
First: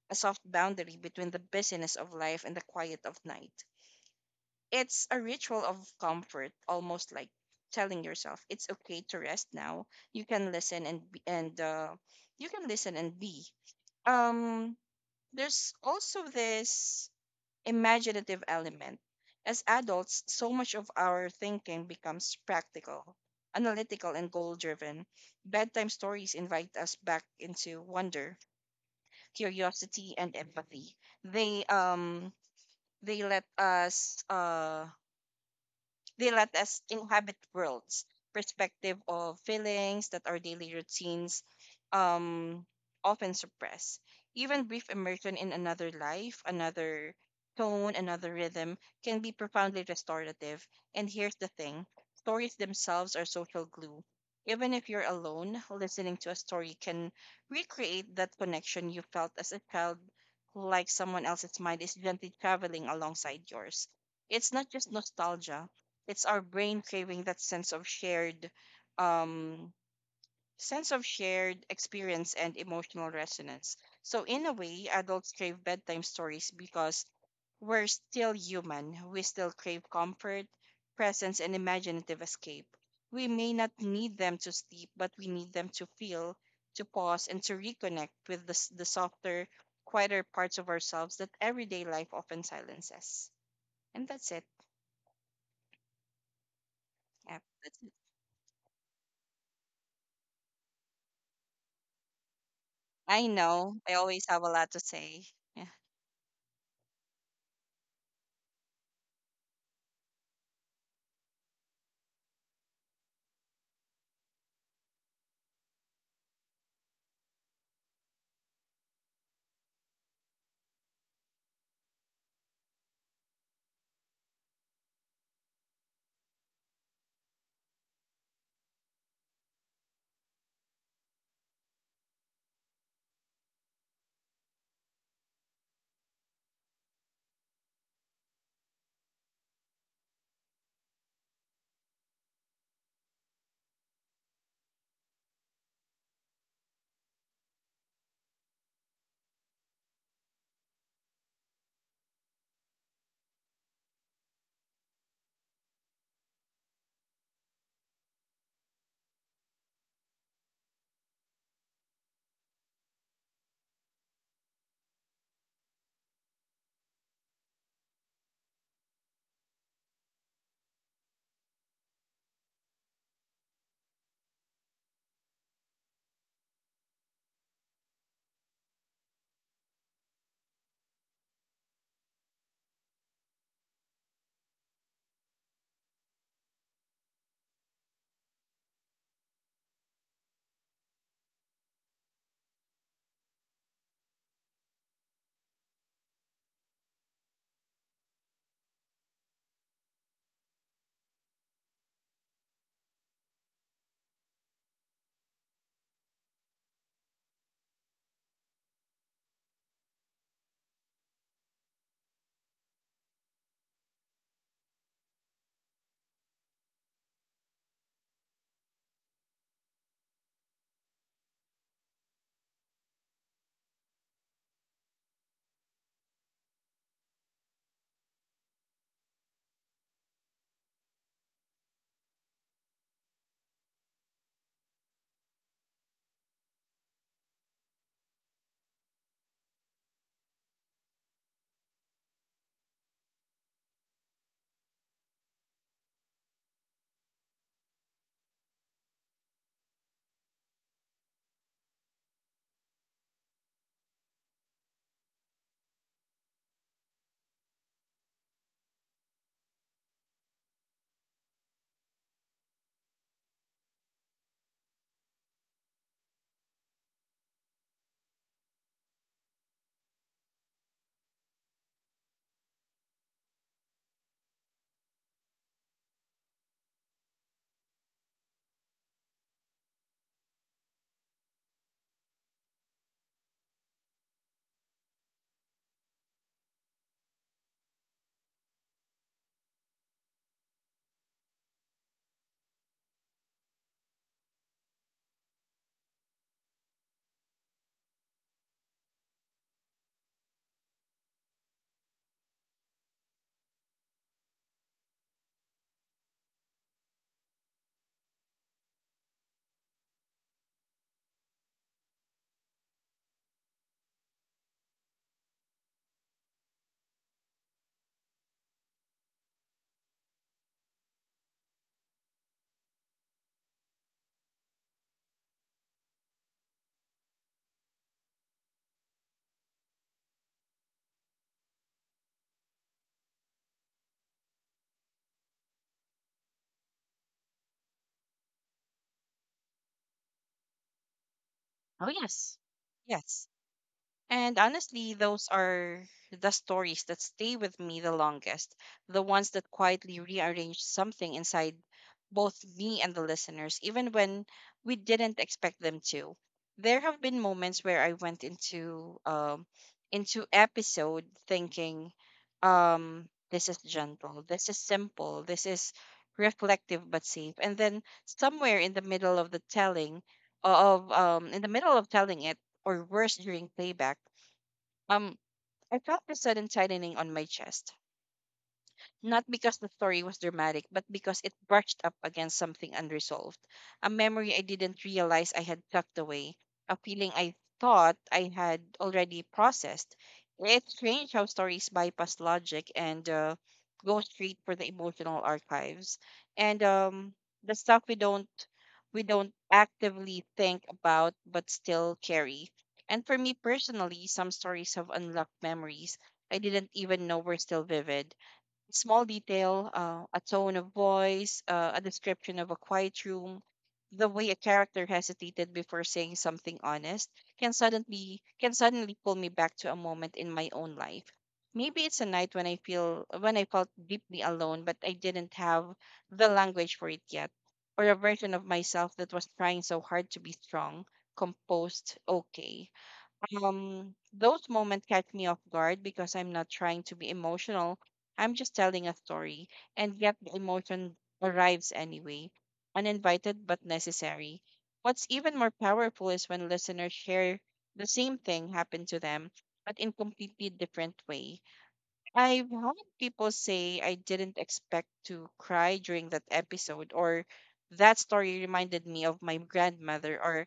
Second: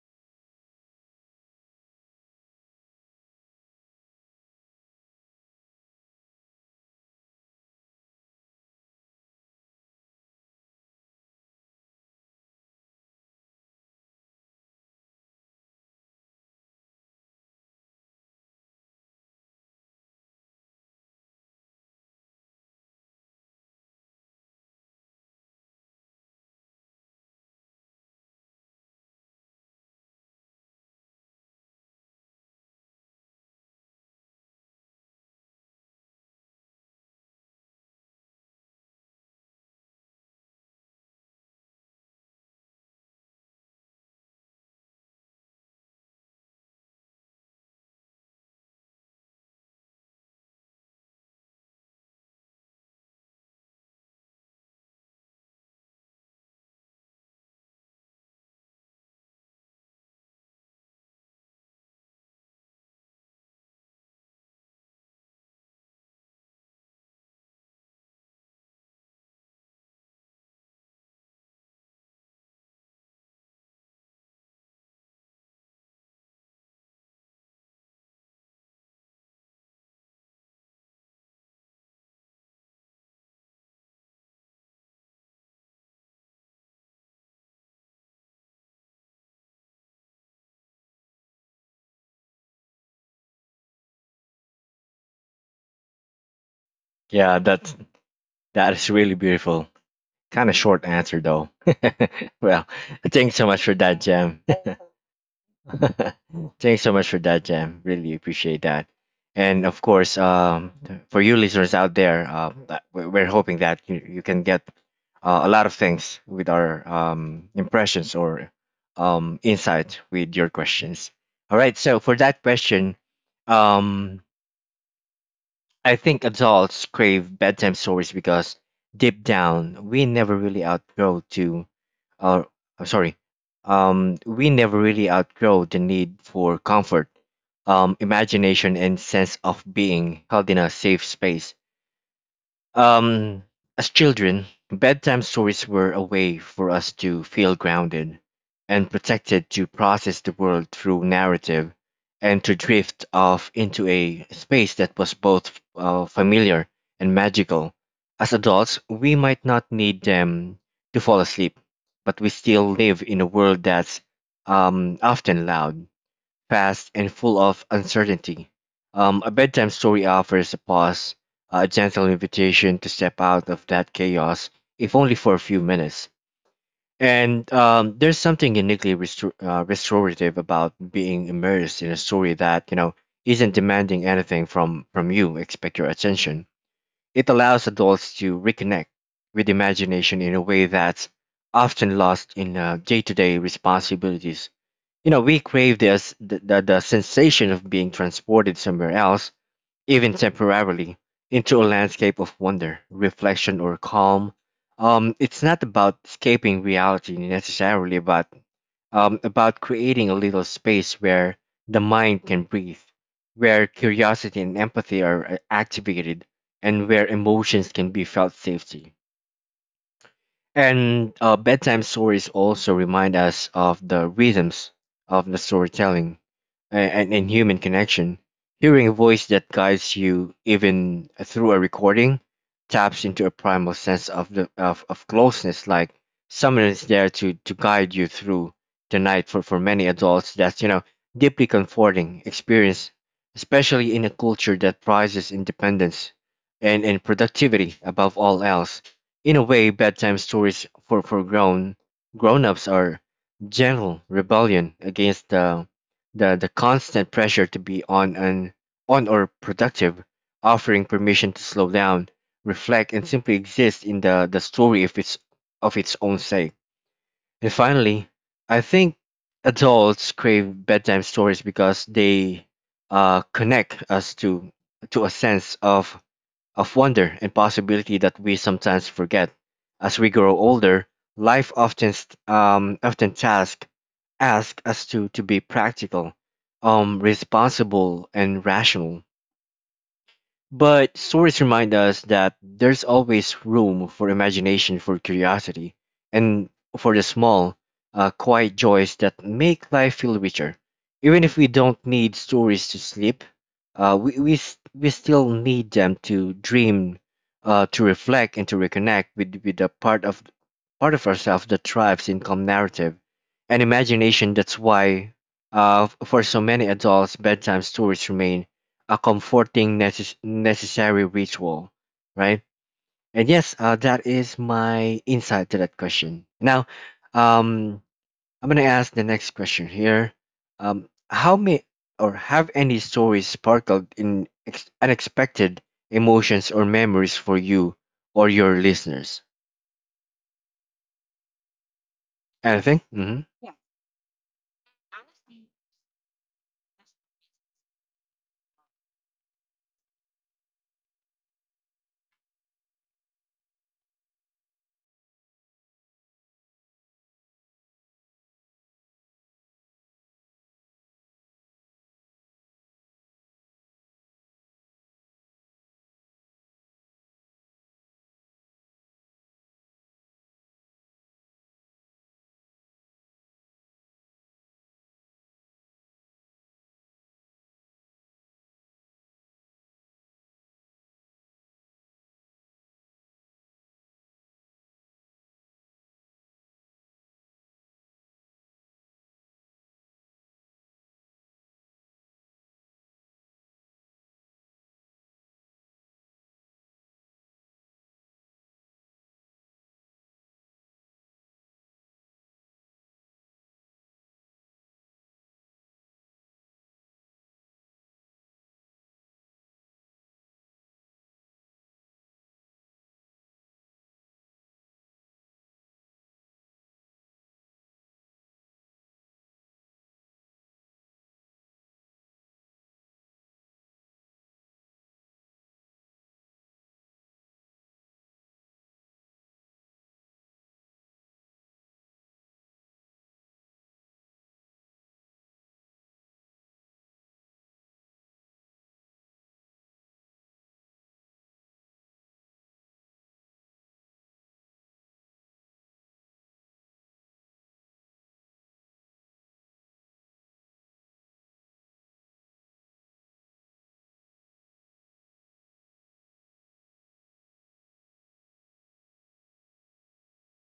Speaker 2: a soft boundary between the busyness of life and the quiet of night. It's a ritual of comfort, almost like telling yourself it's okay to rest now. You can listen and be, and uh, you can listen and be. Um, there's also this imaginative element. As adults, so much of our thinking becomes practical, analytical, and goal driven. Bedtime stories invite us back into wonder, curiosity, and empathy. They um they let us uh They let us inhabit worlds, perspective of feelings that our daily routines um, often suppress. Even brief immersion in another life, another tone, another rhythm can be profoundly restorative. And here's the thing: stories themselves are social glue. Even if you're alone, listening to a story can recreate that connection you felt as a child, like someone else's mind is gently traveling alongside yours. It's not just nostalgia, it's our brain craving that sense of shared um sense of shared experience and emotional resonance. So in a way, adults crave bedtime stories because we're still human. We still crave comfort, presence, and imaginative escape. We may not need them to sleep, but we need them to feel, to pause, and to reconnect with the, s- the softer, quieter parts of ourselves that everyday life often silences. And that's it. Yeah,
Speaker 1: Yeah, that's
Speaker 2: that's.
Speaker 1: that is really beautiful. Kind of short answer though. Well,
Speaker 2: I
Speaker 1: thanks so much for
Speaker 2: know. I
Speaker 1: that,
Speaker 2: always
Speaker 1: Jam.
Speaker 2: have a lot to say. Yeah.
Speaker 1: Thanks so much for that, Jam. Really appreciate that. And of course, um, for you listeners out there, uh, that- we- we're hoping that you, you can get uh, a lot of things with our um, impressions or um, insight with your questions. All right. So for that question, um, I think adults crave bedtime stories because deep down we never really outgrow to or I'm sorry, um, we never really outgrow the need for comfort, um, imagination, and sense of being held in a safe space. Um, as children, bedtime stories were a way for us to feel grounded and protected to process the world through narrative and to drift off into a space that was both uh, familiar and magical. As adults, we might not need them to fall asleep, but we still live in a world that's um, often loud, fast, and full of uncertainty. Um, a bedtime story offers a pause, a gentle invitation to step out of that chaos, if only for a few minutes. And um, there's something uniquely restor- uh, restorative about being immersed in a story that you know isn't demanding anything from from you. Expect your attention. It allows adults to reconnect with imagination in a way that's often lost in day to day responsibilities. You know, we crave this, the, the, the sensation of being transported somewhere else, even temporarily, into a landscape of wonder, reflection, or calm. Um, it's not about escaping reality necessarily, but um, about creating a little space where the mind can breathe, where curiosity and empathy are uh, activated, and where emotions can be felt safely. And uh, bedtime stories also remind us of the rhythms of the storytelling and, and, and human connection. Hearing a voice that guides you even through a recording taps into a primal sense of the of, of closeness, like someone is there to to guide you through the night. for, for many adults, that's you know deeply comforting experience, especially in a culture that prizes independence and, and productivity above all else. In a way, bedtime stories for, for grown grown ups are gentle rebellion against the the the constant pressure to be on and on or productive, offering permission to slow down, reflect, and simply exist in the, the story of its of its own sake. And finally, I think adults crave bedtime stories because they uh, connect us to to a sense of of wonder and possibility that we sometimes forget. As we grow older, life often st- um, often task ask us to, to be practical, um, responsible, and rational. But stories remind us that there's always room for imagination, for curiosity, and for the small, uh, quiet joys that make life feel richer. Even if we don't need stories to sleep, uh, we, we, s- we still need them to dream, uh, to reflect, and to reconnect with, with a part of part of ourselves that thrives in calm narrative and imagination. That's why, uh, for so many adults, bedtime stories remain a comforting, necess- necessary ritual, right? And yes, uh, that is my insight to that question. Now, um, I'm gonna ask the next question here. Um, how may or have any stories sparkled in ex- unexpected emotions or memories for you or your listeners?
Speaker 2: Oh yes.
Speaker 1: Anything? Mm-hmm.
Speaker 2: Yes. And honestly, those are the stories that stay with me the longest, the ones that quietly rearrange something inside both me and the listeners, even when we didn't expect them to. There have been moments where I went into um into episode thinking, um, this is gentle, this is simple, this is reflective but safe. And then somewhere in the middle of the telling of um in the middle of telling it or worse during playback, um, I felt a sudden tightening on my chest, not because the story was dramatic, but because it brushed up against something unresolved. A memory I didn't realize I had tucked away, a feeling I thought I had already processed. It's strange how stories bypass logic and uh, go straight for the emotional archives. And um, the stuff we don't we don't actively think about but still carry. And for me personally, some stories have unlocked memories I didn't even know were still vivid: small detail, uh, a tone of voice, uh, a description of a quiet room, the way a character hesitated before saying something honest can suddenly can suddenly pull me back to a moment in my own life. Maybe it's a night when I feel when I felt deeply alone, but I didn't have the language for it yet, or a version of myself that was trying so hard to be strong, composed, okay. Um, those moments catch me off guard because I'm not trying to be emotional. I'm just telling a story, and yet the emotion arrives anyway, uninvited but necessary. What's even more powerful is when listeners share the same thing happened to them, but in completely different way. I've had people say, "I didn't expect to cry during that episode," or "that story reminded me of my grandmother," or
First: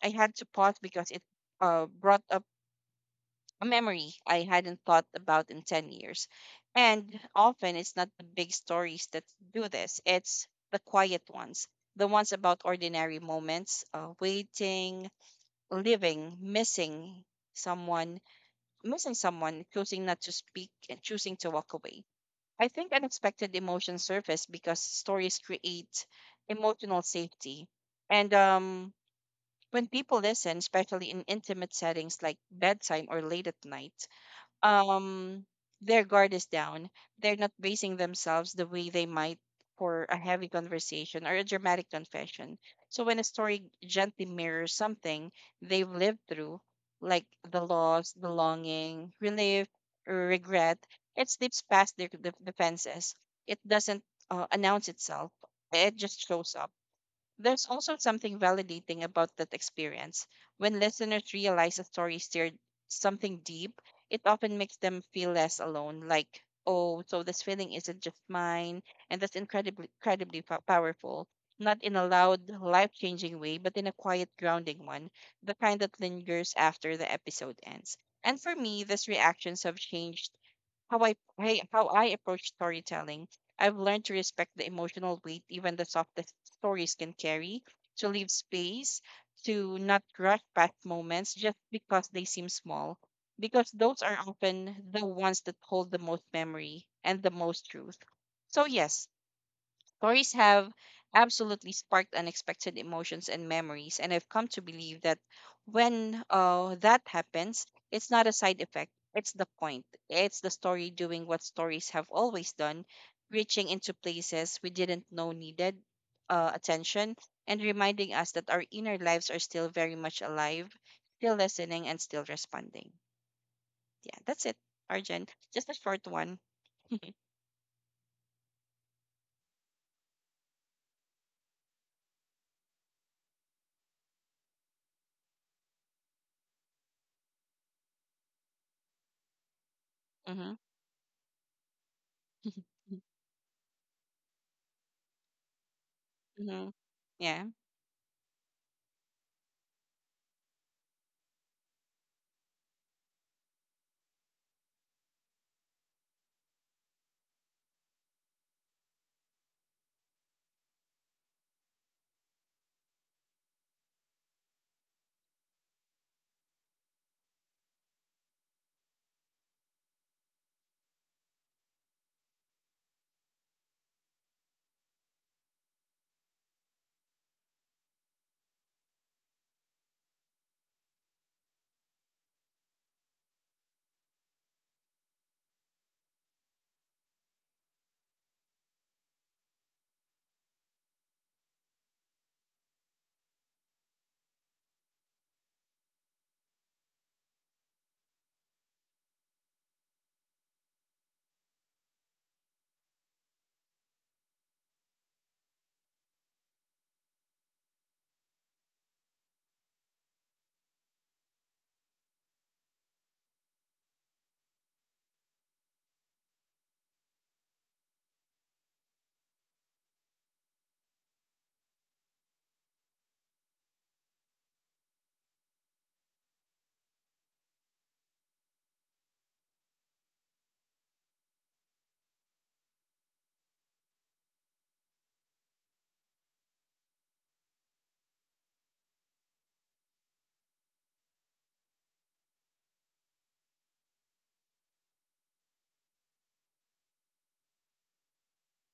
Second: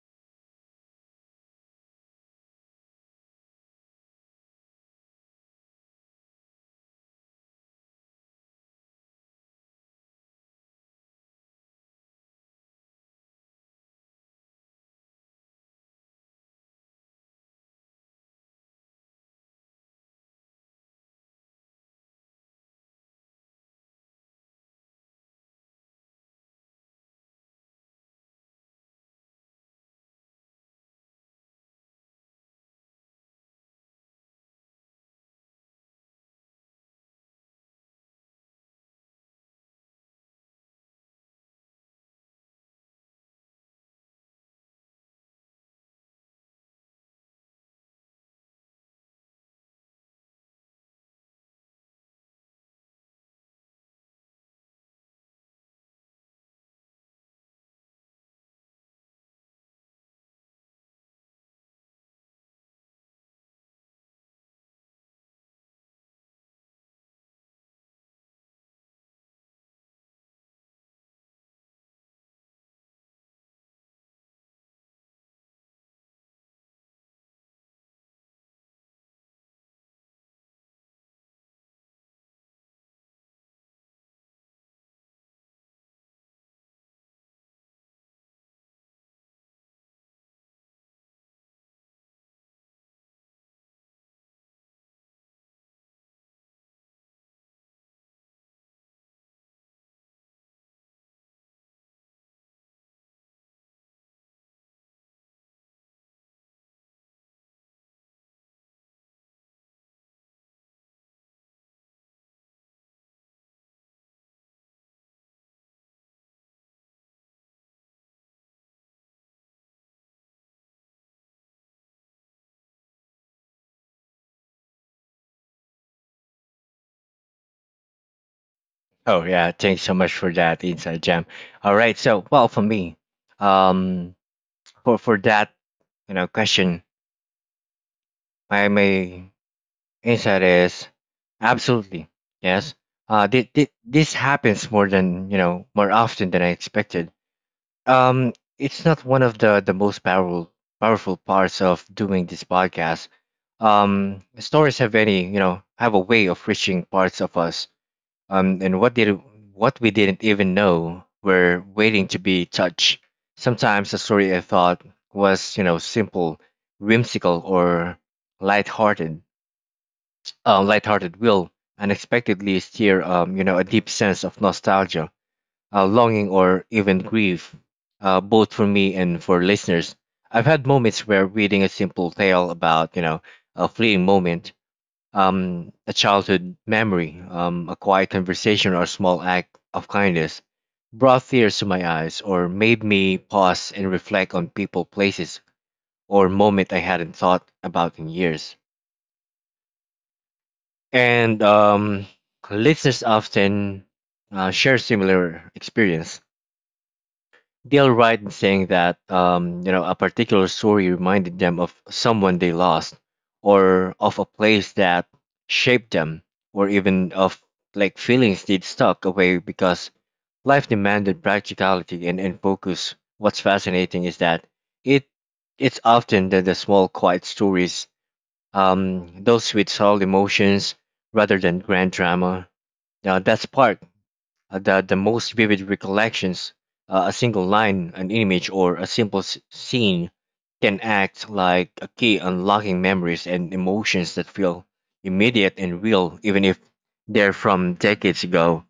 Speaker 2: "I had to pause because it uh, brought up a memory I hadn't thought about in ten years." And often it's not the big stories that do this, it's the quiet ones, the ones about ordinary moments, uh, waiting, living, missing someone, missing someone, choosing not to speak, and choosing to walk away. I think unexpected emotions surface because stories create emotional safety. And um, when people listen, especially in intimate settings like bedtime or late at night, um their guard is down. They're not bracing themselves the way they might for a heavy conversation or a dramatic confession. So when a story gently mirrors something they've lived through, like the loss, the longing, relief, or regret, it slips past their def- defenses. It doesn't uh, announce itself, it just shows up. There's also something validating about that experience. When listeners realize a story stirred something deep, it often makes them feel less alone. Like, oh, so this feeling isn't just mine. And that's incredibly, incredibly pow- powerful. Not in a loud, life changing way, but in a quiet, grounding one, the kind that lingers after the episode ends. And for me, these reactions have changed how I, I how I approach storytelling. I've learned to respect the emotional weight even the softest stories can carry, to leave space, to not rush past moments just because they seem small, because those are often the ones that hold the most memory and the most truth. So yes, stories have absolutely sparked unexpected emotions and memories, and I've come to believe that when uh, that happens, it's not a side effect, it's the point. It's the story doing what stories have always done, reaching into places we didn't know needed uh, attention and reminding us that our inner lives are still very much alive, still listening, and still responding. Yeah, that's it, Arjun. Just a short one.
Speaker 1: Oh yeah, thanks so much for that inside jam. All right, so well for me, um, for for that you know question, my my insight
Speaker 2: Mm-hmm.
Speaker 1: is absolutely yes. Uh, thi- thi- this happens more than you know more often than I
Speaker 2: Mm-hmm.
Speaker 1: expected.
Speaker 2: Yeah.
Speaker 1: Um, it's not one of the the most powerful powerful parts of doing this podcast. Um, stories have any you know have a way of reaching parts of us, um, and what did what we didn't even know were waiting to be touched. Sometimes a story I thought was you know simple, whimsical, or lighthearted, uh, lighthearted will unexpectedly stir um, you know a deep sense of nostalgia, uh, longing, or even grief, uh, both for me and for listeners. I've had moments where reading a simple tale about you know a fleeting moment, um, a childhood memory, um, a quiet conversation, or a small act of kindness brought tears to my eyes or made me pause and reflect on people, places, or moment I hadn't thought about in years. And um, listeners often uh, share similar experience. They'll write in saying that um, you know a particular story reminded them of someone they lost, or of a place that shaped them, or even of like feelings they'd stuck away because life demanded practicality and, and focus. What's fascinating is that it it's often the, the small quiet stories, um, those with solid emotions rather than grand drama. Now that spark uh, the, the most vivid recollections, uh, a single line, an image, or a simple s- scene can act like a key unlocking memories and emotions that feel immediate and real, even if they're from decades ago.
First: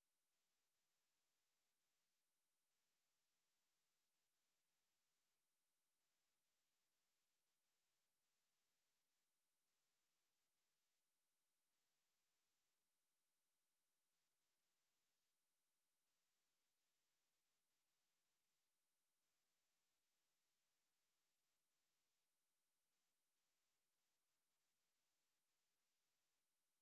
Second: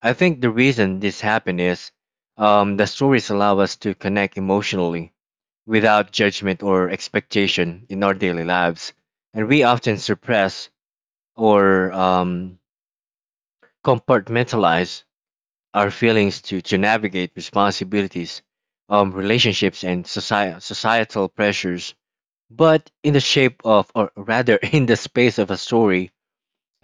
Speaker 1: I think the reason this happened is um, the stories allow us to connect emotionally without judgment or expectation in our daily lives, and we often suppress or um, compartmentalize our feelings to, to navigate responsibilities, um, relationships, and soci- societal pressures. But in the shape of, or rather, in the space of a story,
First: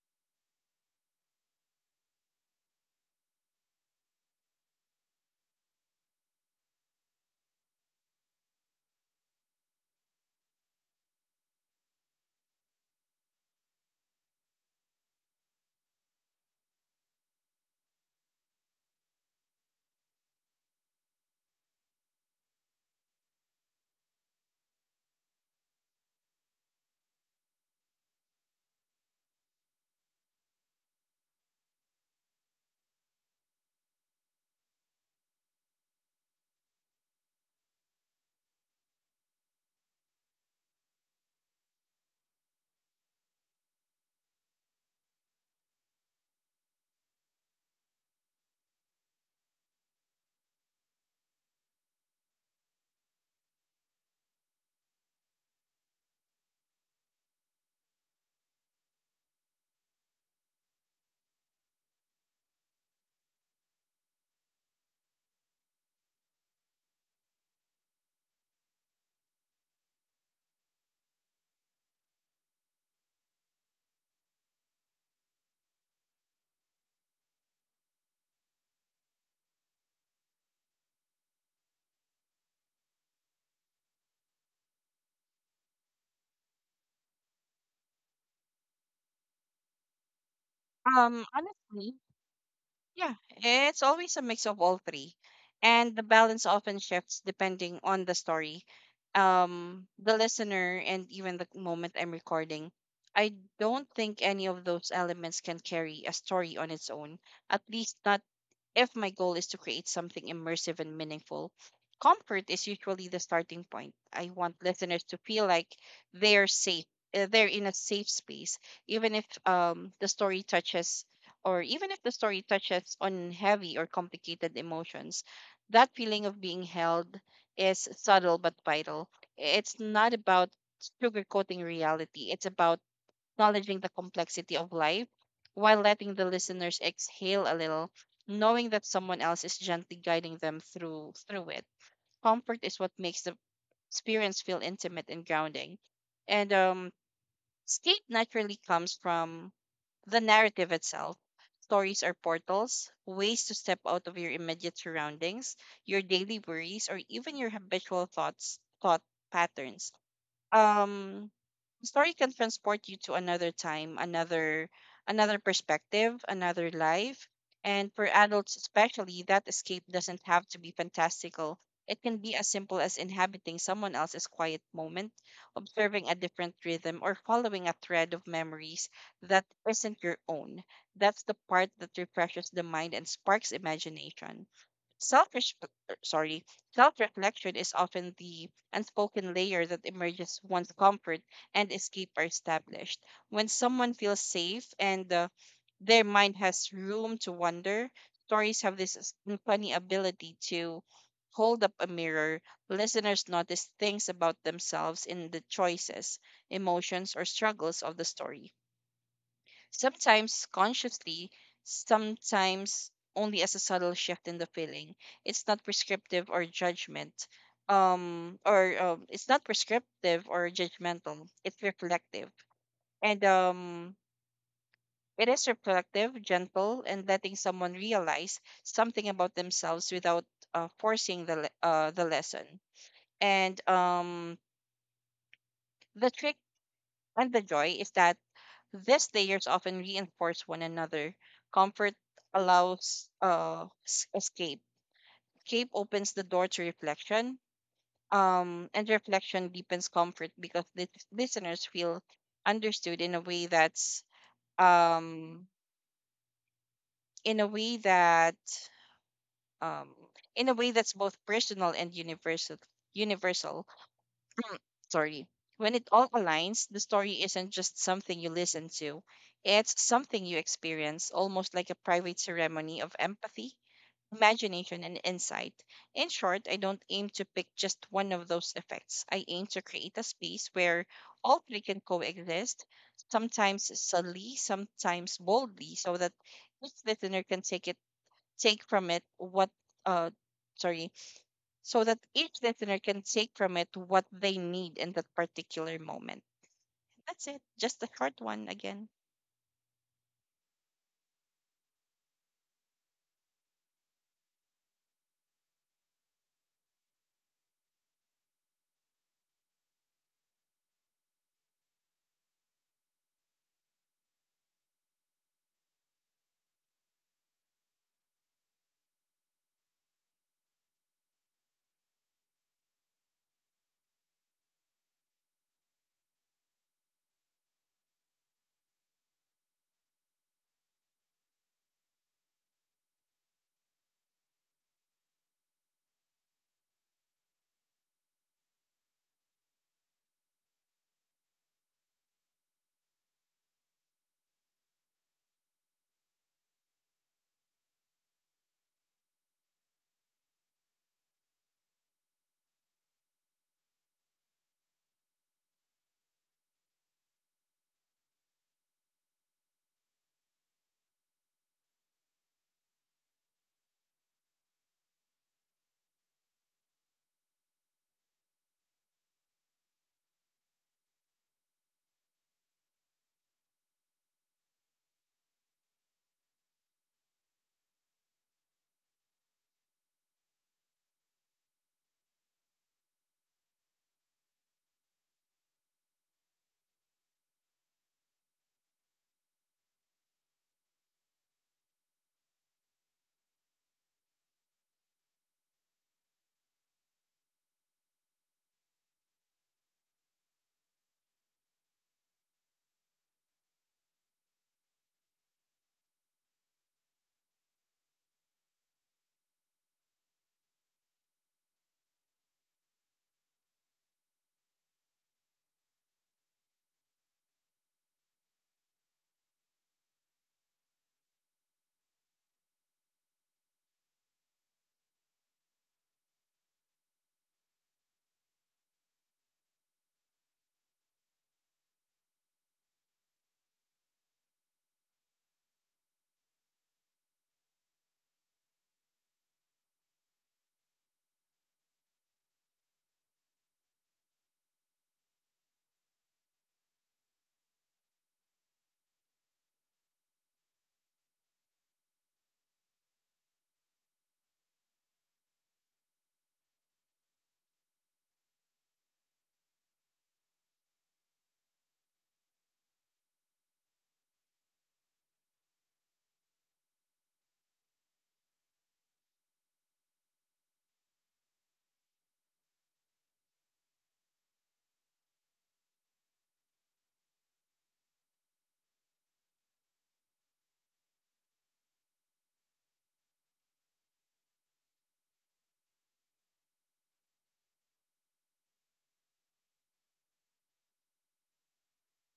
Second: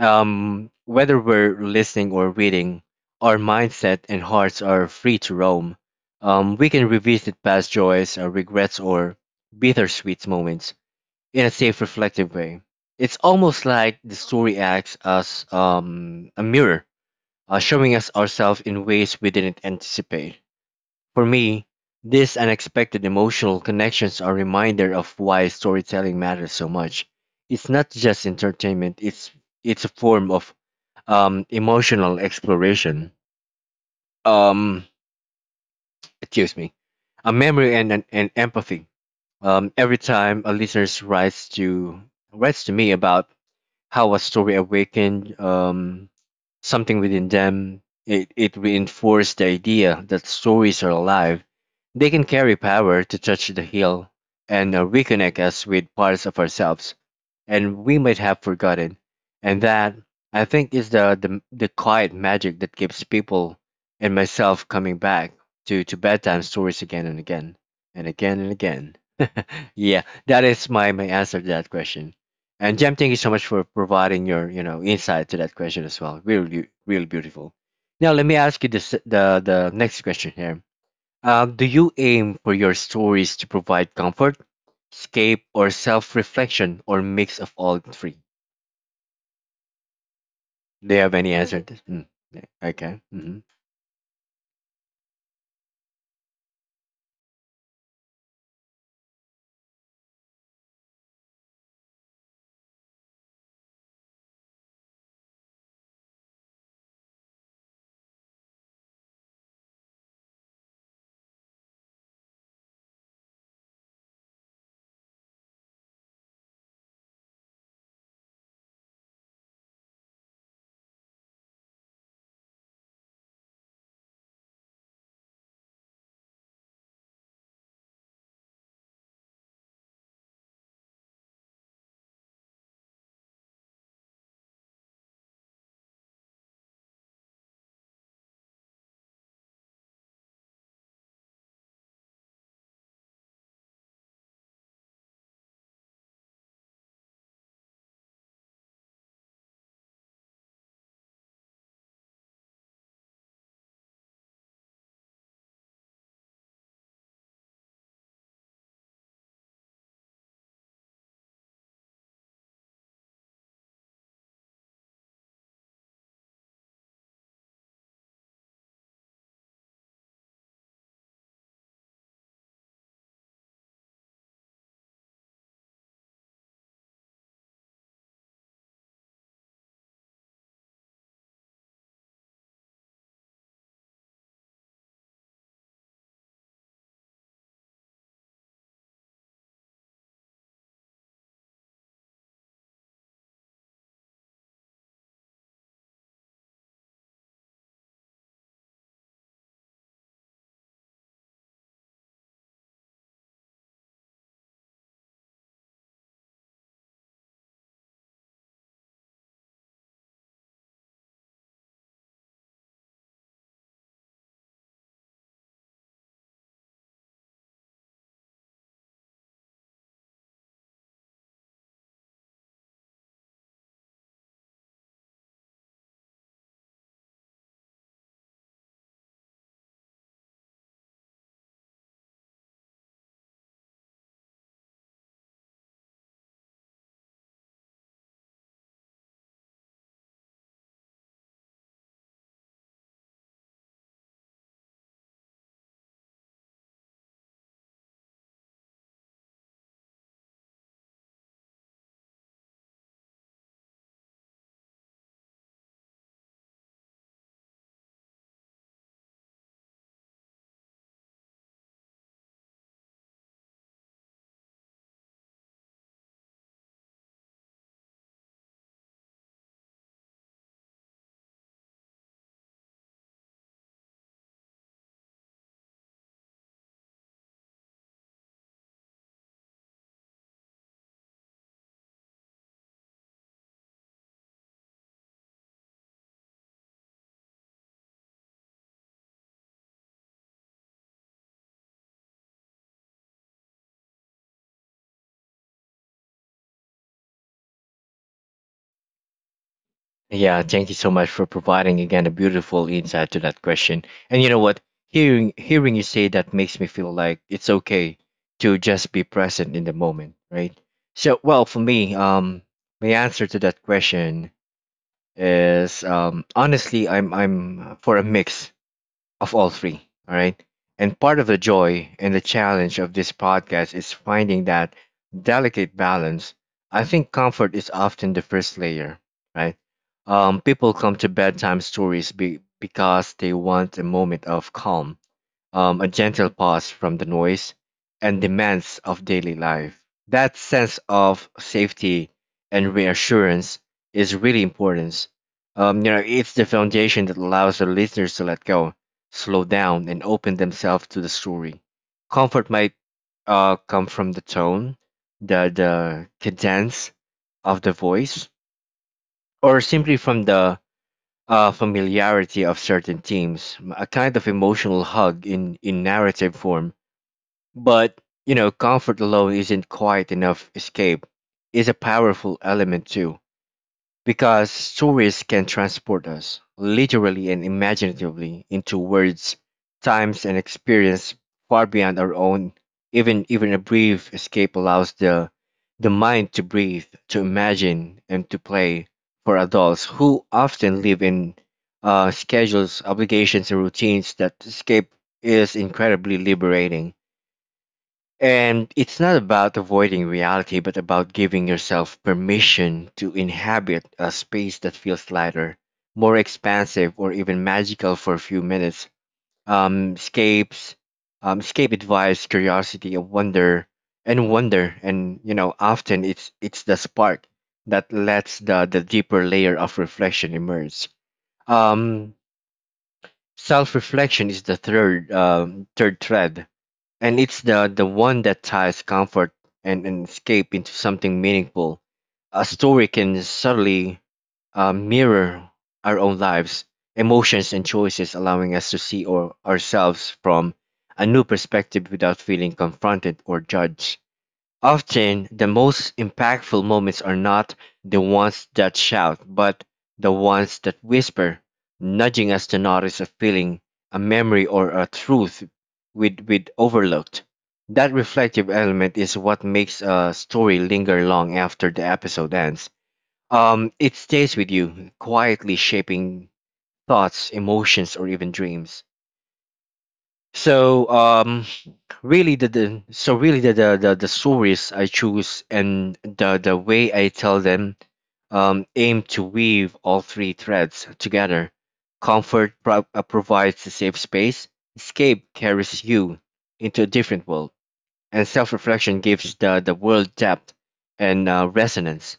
Speaker 1: um, whether we're listening or reading, our mindset and hearts are free to roam. Um, we can revisit past joys, uh, regrets, or bittersweet moments in a safe, reflective way. It's almost like the story acts as um, a mirror, uh, showing us ourselves in ways we didn't anticipate. For me, these unexpected emotional connections are a reminder of why storytelling matters so much. It's not just entertainment; it's it's a form of um, emotional exploration. Um, Excuse me, a memory and and, and empathy. Um, every time a listener writes to writes to me about how a story awakened um, something within them. It, it reinforced the idea that stories are alive. They can carry power to touch the heal and uh, reconnect us with parts of ourselves and we might have forgotten. And that, I think, is the, the, the quiet magic that keeps people and myself coming back to, to bedtime stories again and again and again and again. Yeah, that is my, my answer to that question. And Jem, thank you so much for providing your you know insight to that question as well. Really, really beautiful. Now let me ask you this, the the next question here. Uh, do you aim for your stories to provide comfort, escape, or self reflection, or mix of all three? Do you have
Speaker 2: Um.
Speaker 1: any answer? To-
Speaker 2: Honestly.
Speaker 1: Mm, yeah, okay.
Speaker 2: Yeah,
Speaker 1: Hmm.
Speaker 2: it's always a mix of all three, and the balance often shifts depending on the story, um, the listener, and even the moment I'm recording. I don't think any of those elements can carry a story on its own, at least not if my goal is to create something immersive and meaningful. Comfort is usually the starting point. I want listeners to feel like they're safe, uh, they're in a safe space, even if um, the story touches, or even if the story touches on heavy or complicated emotions. That feeling of being held is subtle but vital. It's not about sugarcoating reality, it's about acknowledging the complexity of life while letting the listeners exhale a little, knowing that someone else is gently guiding them through through it. Comfort is what makes the experience feel intimate and grounding. And um state naturally comes from the narrative itself. Stories are portals, ways to step out of your immediate surroundings, your daily worries, or even your habitual thoughts, thought patterns. Um, story can transport you to another time, another another perspective, another life. And for adults especially, that escape doesn't have to be fantastical. It can be as simple as inhabiting someone else's quiet moment, observing a different rhythm, or following a thread of memories that isn't your own. That's the part that refreshes the mind and sparks imagination. Self sorry, self-reflection is often the unspoken layer that emerges once comfort and escape are established. When someone feels safe and uh, their mind has room to wander, stories have this s- funny ability to hold up a mirror. Listeners notice things about themselves in the choices, emotions, or struggles of the story, sometimes consciously, sometimes only as a subtle shift in the feeling. It's not prescriptive or judgment. Um, or um, it's not prescriptive or judgmental. It's reflective, and um, it is reflective, gentle, and letting someone realize something about themselves without uh, forcing the le- uh, the lesson. And um, the trick and the joy is that these layers often reinforce one another. Comfort allows uh, s- escape. Escape opens the door to reflection, um, and reflection deepens comfort because the listeners feel understood in a way that's um, in a way that um, in a way that's both personal and universal. Universal. Mm, Sorry, when it all aligns, the story isn't just something you listen to, it's something you experience, almost like a private ceremony of empathy, imagination, and insight. In short, I don't aim to pick just one of those effects. I aim to create a space where all three can coexist, sometimes subtly, sometimes boldly, so that each listener can take it take from it what uh sorry so that each listener can take from it what they need in that particular moment. That's it. Just a short one again.
Speaker 1: Yeah, thank you so much for providing again a beautiful insight to that question. And you know what? Hearing hearing you say that makes me feel like it's okay to just be present in the moment, right? So, well, for me, um, my answer to that question is um, honestly, I'm I'm for a mix of all three. All right. And part of the joy and the challenge of this podcast is finding that delicate balance. I think comfort is often the first layer, right? Um, people come to bedtime stories be- because they want a moment of calm, um, a gentle pause from the noise and demands of daily life. That sense of safety and reassurance is really important. Um, you know, it's the foundation that allows the listeners to let go, slow down, and open themselves to the story. Comfort might uh, come from the tone, the the cadence of the voice, or simply from the uh, familiarity of certain themes, a kind of emotional hug in, in narrative form, but, you know, comfort alone isn't quite enough. Escape, it's a powerful element too, because stories can transport us, literally and imaginatively, into words, times, and experience far beyond our own. Even even a brief escape allows the the mind to breathe, to imagine, and to play. For adults who often live in uh, schedules, obligations, and routines, that escape is incredibly liberating. And it's not about avoiding reality, but about giving yourself permission to inhabit a space that feels lighter, more expansive, or even magical for a few minutes. Um, escapes, um, escape advice, curiosity, and wonder, and wonder, and you know, often it's it's the spark that lets the the deeper layer of reflection emerge. Um, self reflection is the third um, third thread, and it's the the one that ties comfort and, and escape into something meaningful. A story can subtly uh, mirror our own lives, emotions, and choices, allowing us to see or ourselves from a new perspective without feeling confronted or judged. Often, the most impactful moments are not the ones that shout, but the ones that whisper, nudging us to notice a feeling, a memory, or a truth we'd, we'd overlooked. That reflective element is what makes a story linger long after the episode ends. Um, it stays with you, quietly shaping thoughts, emotions, or even dreams. So um, really the, the so really the, the the the stories I choose and the the way I tell them, um, aim to weave all three threads together. Comfort pro- uh, provides a safe space, escape carries you into a different world, and self reflection gives the, the world depth and uh, resonance.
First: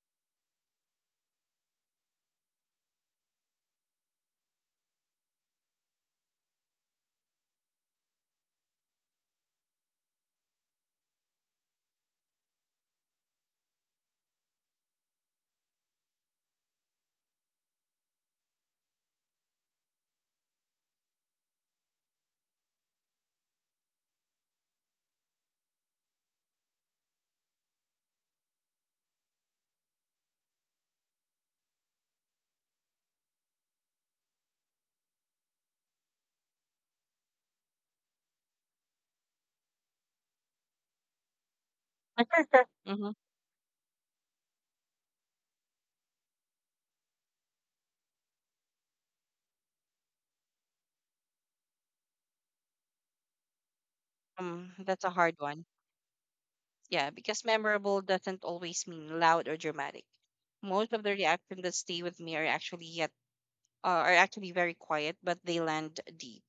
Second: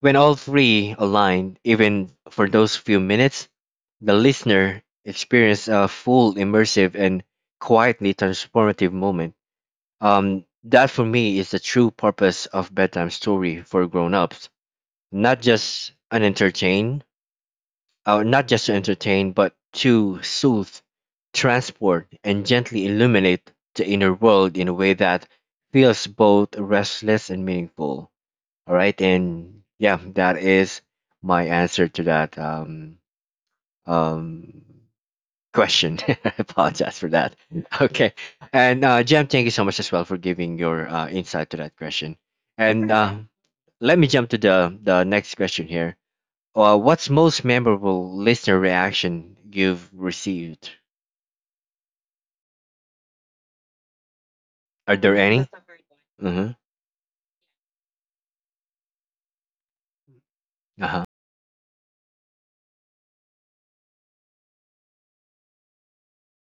Speaker 1: When all three align, even for those few minutes, the listener experiences a full, immersive, and quietly transformative moment. Um, that for me is the true purpose of bedtime story for grown-ups. Not just an entertain, uh, not just to entertain, but to soothe, transport, and gently illuminate the inner world in a way that feels both restless and meaningful. All right, and yeah, that is my answer to that um, um, question. I apologize for that. Okay, and uh, Jem, thank you so much as well for giving your uh, insight to that question. And
Speaker 2: hmm
Speaker 1: uh, let me jump to the the next question here. Uh, what's most memorable listener reaction you've received?
Speaker 2: Um,
Speaker 1: Are
Speaker 2: that's a
Speaker 1: there
Speaker 2: hard
Speaker 1: any?
Speaker 2: one.
Speaker 1: Mm-hmm.
Speaker 2: Yeah, because memorable doesn't always mean loud or dramatic.
Speaker 1: Uh
Speaker 2: Most of
Speaker 1: huh.
Speaker 2: the reactions that stay with me are actually yet uh, are actually very quiet, but they land deep.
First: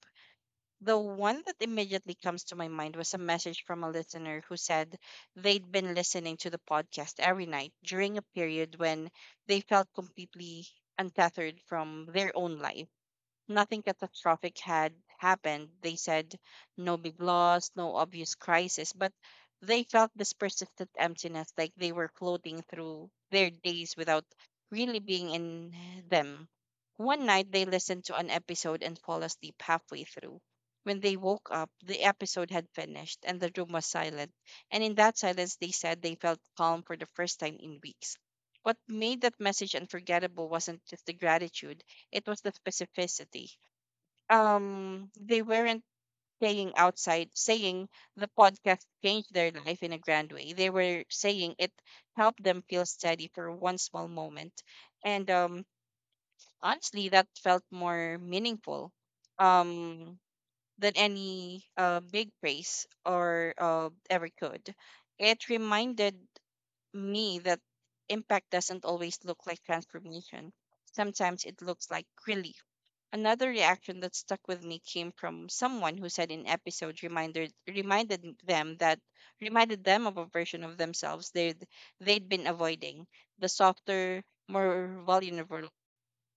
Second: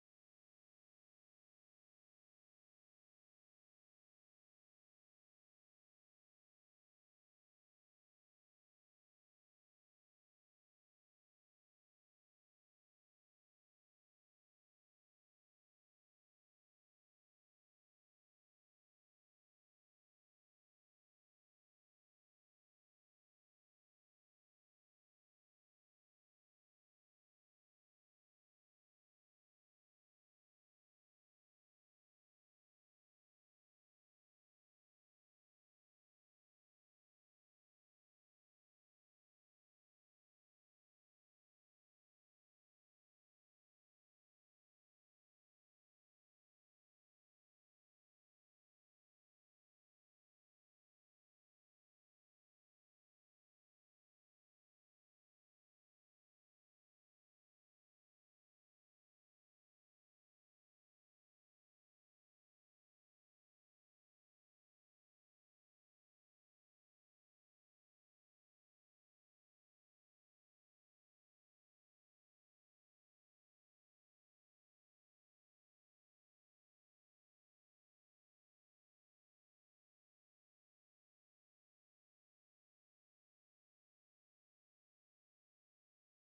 Speaker 2: The one that immediately comes to my mind was a message from a listener who said they'd been listening to the podcast every night during a period when they felt completely untethered from their own life. Nothing catastrophic had happened. They said no big loss, no obvious crisis, but they felt this persistent emptiness, like they were floating through their days without really being in them. One night, they listened to an episode and fell asleep halfway through. When they woke up, the episode had finished and the room was silent. And in that silence, they said they felt calm for the first time in weeks. What made that message unforgettable wasn't just the gratitude. It was the specificity. Um, they weren't saying outside, saying the podcast changed their life in a grand way. They were saying it helped them feel steady for one small moment. And um, honestly, that felt more meaningful um, than any uh, big praise or uh, ever could. It reminded me that impact doesn't always look like transformation. Sometimes it looks like relief. Another reaction that stuck with me came from someone who said in episode reminded reminded them that reminded them of a version of themselves they would they'd been avoiding, the softer, more vulnerable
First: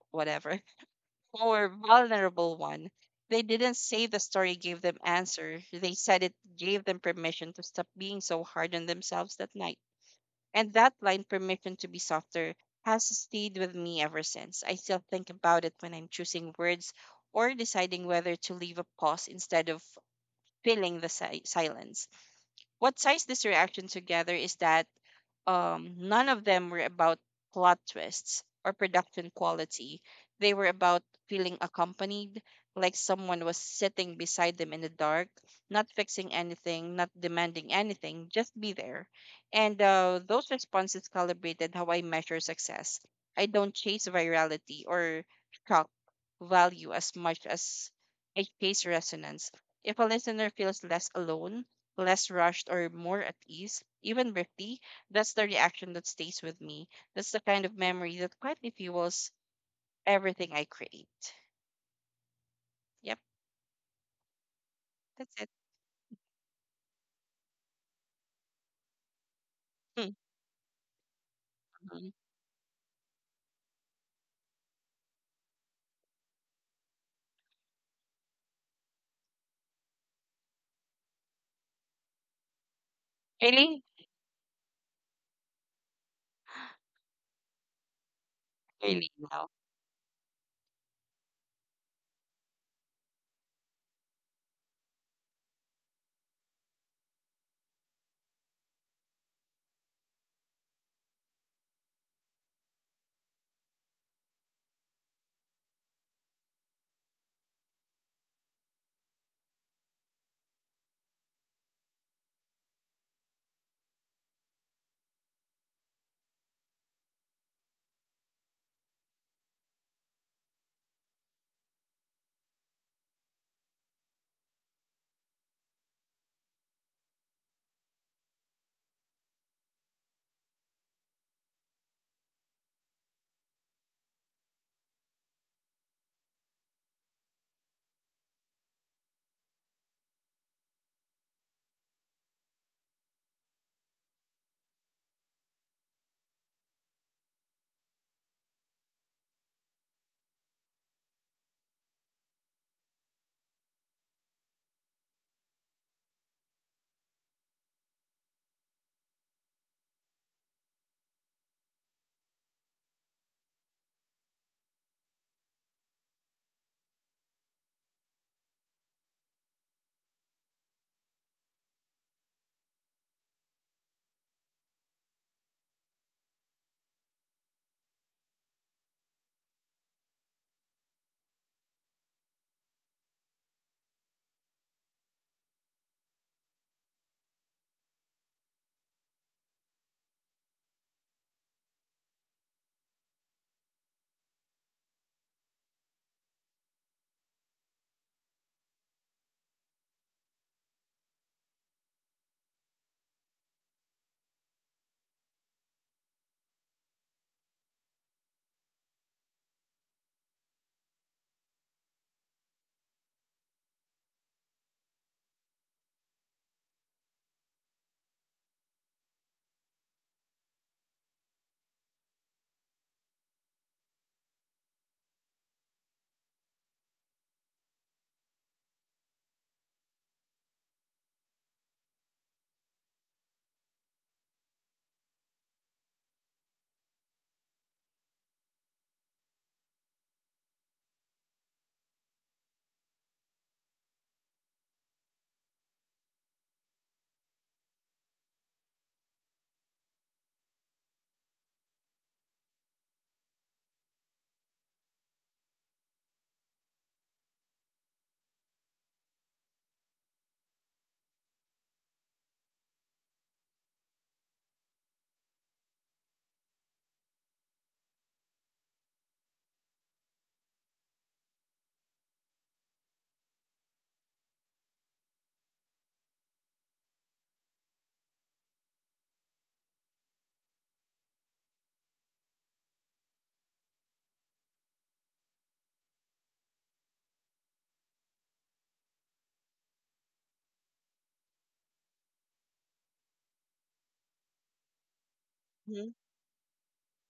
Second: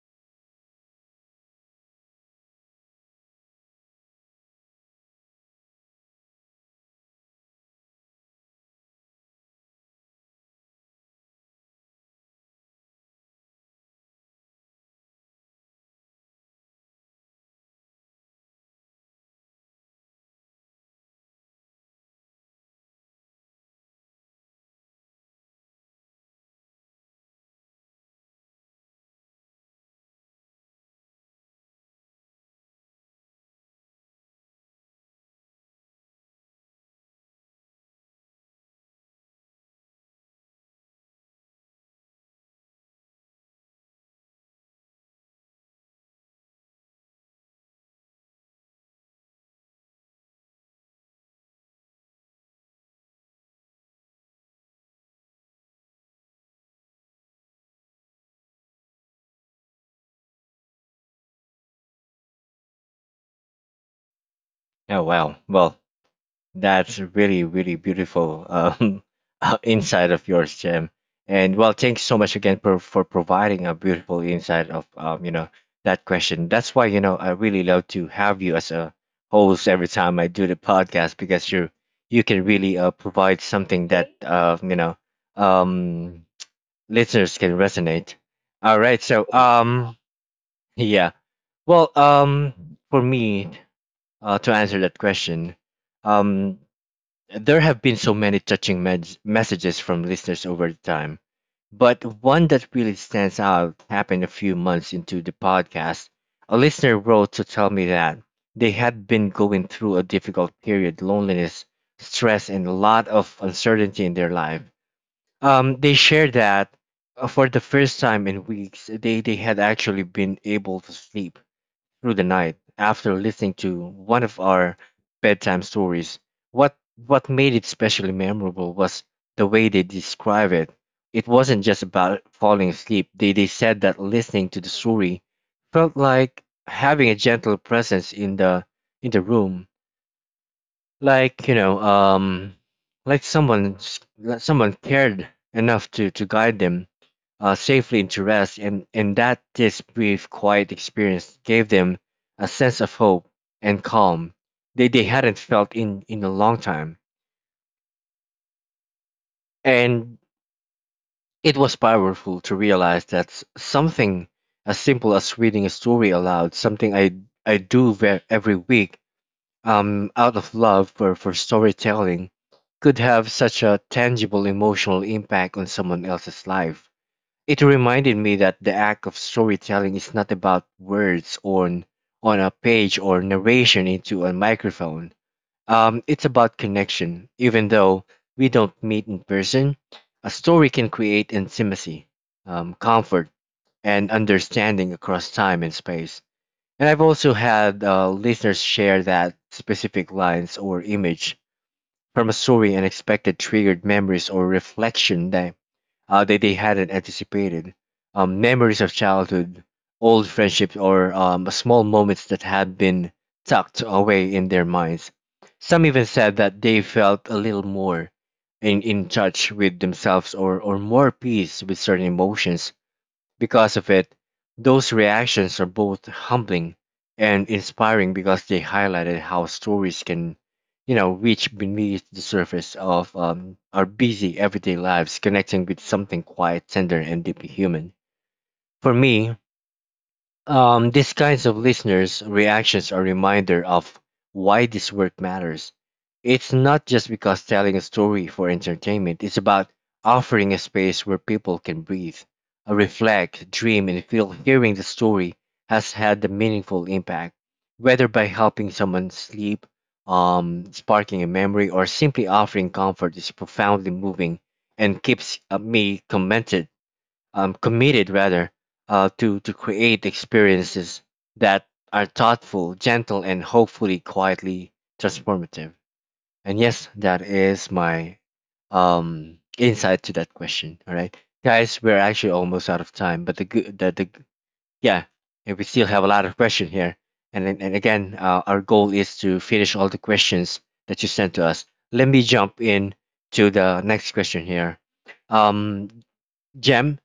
Speaker 2: whatever, more vulnerable one. They didn't say the story gave them answer. They said it gave them permission to stop being so hard on themselves that night. And that line, permission to be softer, has stayed with me ever since. I still think about it when I'm choosing words or deciding whether to leave a pause instead of filling the si- silence. What ties this reaction together is that um, none of them were about plot twists or production quality. They were about feeling accompanied, like someone was sitting beside them in the dark, not fixing anything, not demanding anything, just be there. And uh, those responses calibrated how I measure success. I don't chase virality or shock value as much as I chase resonance. If a listener feels less alone, less rushed, or more at ease, even risky, that's the reaction that stays with me. That's the kind of memory that quietly fuels everything I create. Yep,
Speaker 1: Oh
Speaker 2: that's
Speaker 1: wow.
Speaker 2: it.
Speaker 1: Well, that's really, really beautiful um, uh, insight of yours, Jim. And well, thanks
Speaker 2: Mhm.
Speaker 1: so much again for, for providing a beautiful insight of um, you know that question. That's why you know I really love to have you as a host every time I do the podcast because you you can really uh, provide
Speaker 2: Really?
Speaker 1: something that uh, you know, um, listeners can resonate. All right,
Speaker 2: Really
Speaker 1: so
Speaker 2: now.
Speaker 1: um, yeah, well, um, for me uh, to answer that question, um, there have been so many touching med- messages from listeners over the time, but one that really stands out happened a few months into the podcast. A listener wrote to tell me that they had been going through a difficult period, loneliness, stress, and a lot of uncertainty in their life. Um, they shared that uh, for the first time in weeks, they, they had actually been able to sleep through the night after listening to one of our bedtime stories. What what made it especially memorable was the way they describe it. It wasn't just about falling asleep. They they said that listening to the story felt like having a gentle presence in the in the room, like you know um like someone s- like someone cared enough to to guide them uh, safely into rest, and and that this brief quiet experience gave them a sense of hope and calm they they hadn't felt in in a long time, and it was powerful to realize that s- something as simple as reading a story aloud, something i i do ver- every week, um, out of love for, for storytelling, could have such a tangible emotional impact on someone else's life. It reminded me that the act of storytelling is not about words on on a page or narration into a microphone. Um, it's about connection. Even though we don't meet in person, a story can create intimacy, um, comfort, and understanding across time and space. And I've also had uh, listeners share that specific lines or image from a story and expected triggered memories or reflection that, uh, that they hadn't anticipated. Um, memories of childhood, old friendships, or um, small moments that had been tucked away in their minds. Some even said that they felt a little more in, in touch with themselves or, or more peace with certain emotions because of it. Those reactions are both humbling and inspiring because they highlighted how stories can, you know, reach beneath the surface of um, our busy everyday lives, connecting with something quiet, tender, and deeply human. For me, um, these kinds of listeners' reactions are a reminder of why this work matters. It's not just because telling a story for entertainment, it's about offering a space where people can breathe, uh, reflect, dream, and feel. Hearing the story has had a meaningful impact, whether by helping someone sleep, um, sparking a memory, or simply offering comfort, is profoundly moving and keeps uh, me commented um, committed rather, uh, to to create experiences that are thoughtful, gentle, and hopefully quietly transformative. And yes, that is my um, insight to that question. All right, guys, we're actually almost out of time, but the good the, the g- yeah, and we still have a lot of questions here. And then- and again, uh, our goal is to finish all the questions that you sent to us. Let me jump in to the next question here. Um, Jem,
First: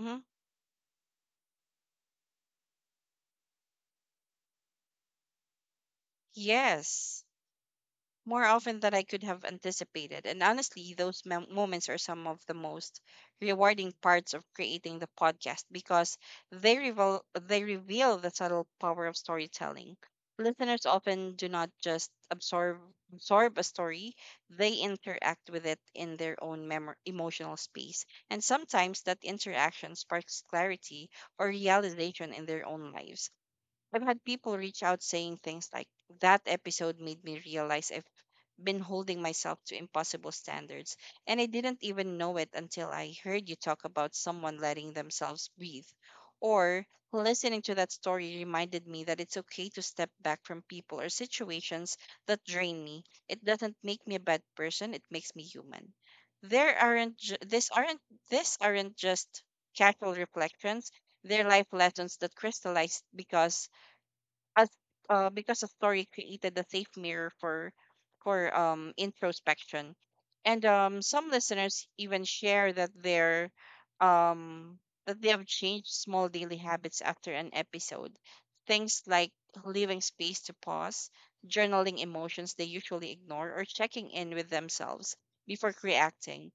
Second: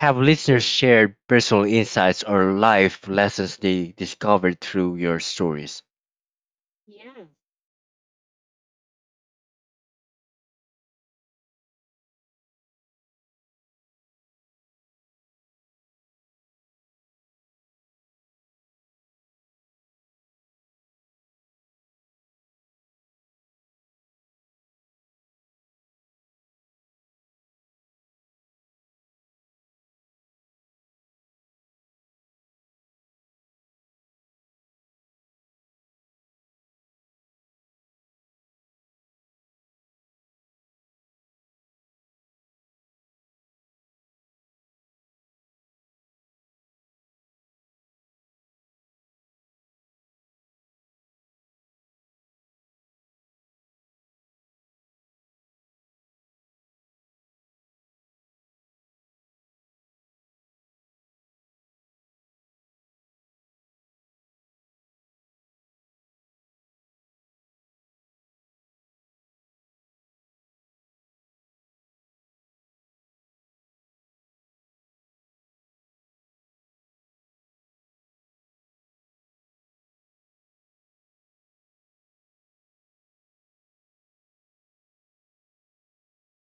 Speaker 1: have listeners shared personal insights or life lessons they discovered through your stories?
Speaker 2: Yes. more often than I could have anticipated. And honestly, those mem- moments are some of the most rewarding parts of creating the podcast because they reveal they reveal the subtle power of storytelling. Listeners often do not just absorb absorb a story; they interact with it in their own mem- emotional space, and sometimes that interaction sparks clarity or realization in their own lives. I've had people reach out saying things like, that episode made me realize I've been holding myself to impossible standards, and I didn't even know it until I heard you talk about someone letting themselves breathe. Or, listening to that story reminded me that it's okay to step back from people or situations that drain me. It doesn't make me a bad person, it makes me human. There aren't ju- this aren't this aren't just casual reflections, they're life lessons that crystallize because as uh, because the story created a safe mirror for for um introspection. And um some listeners even share that they're um that they have changed small daily habits after an episode, things like leaving space to pause, journaling emotions they usually ignore, or checking in with themselves before reacting.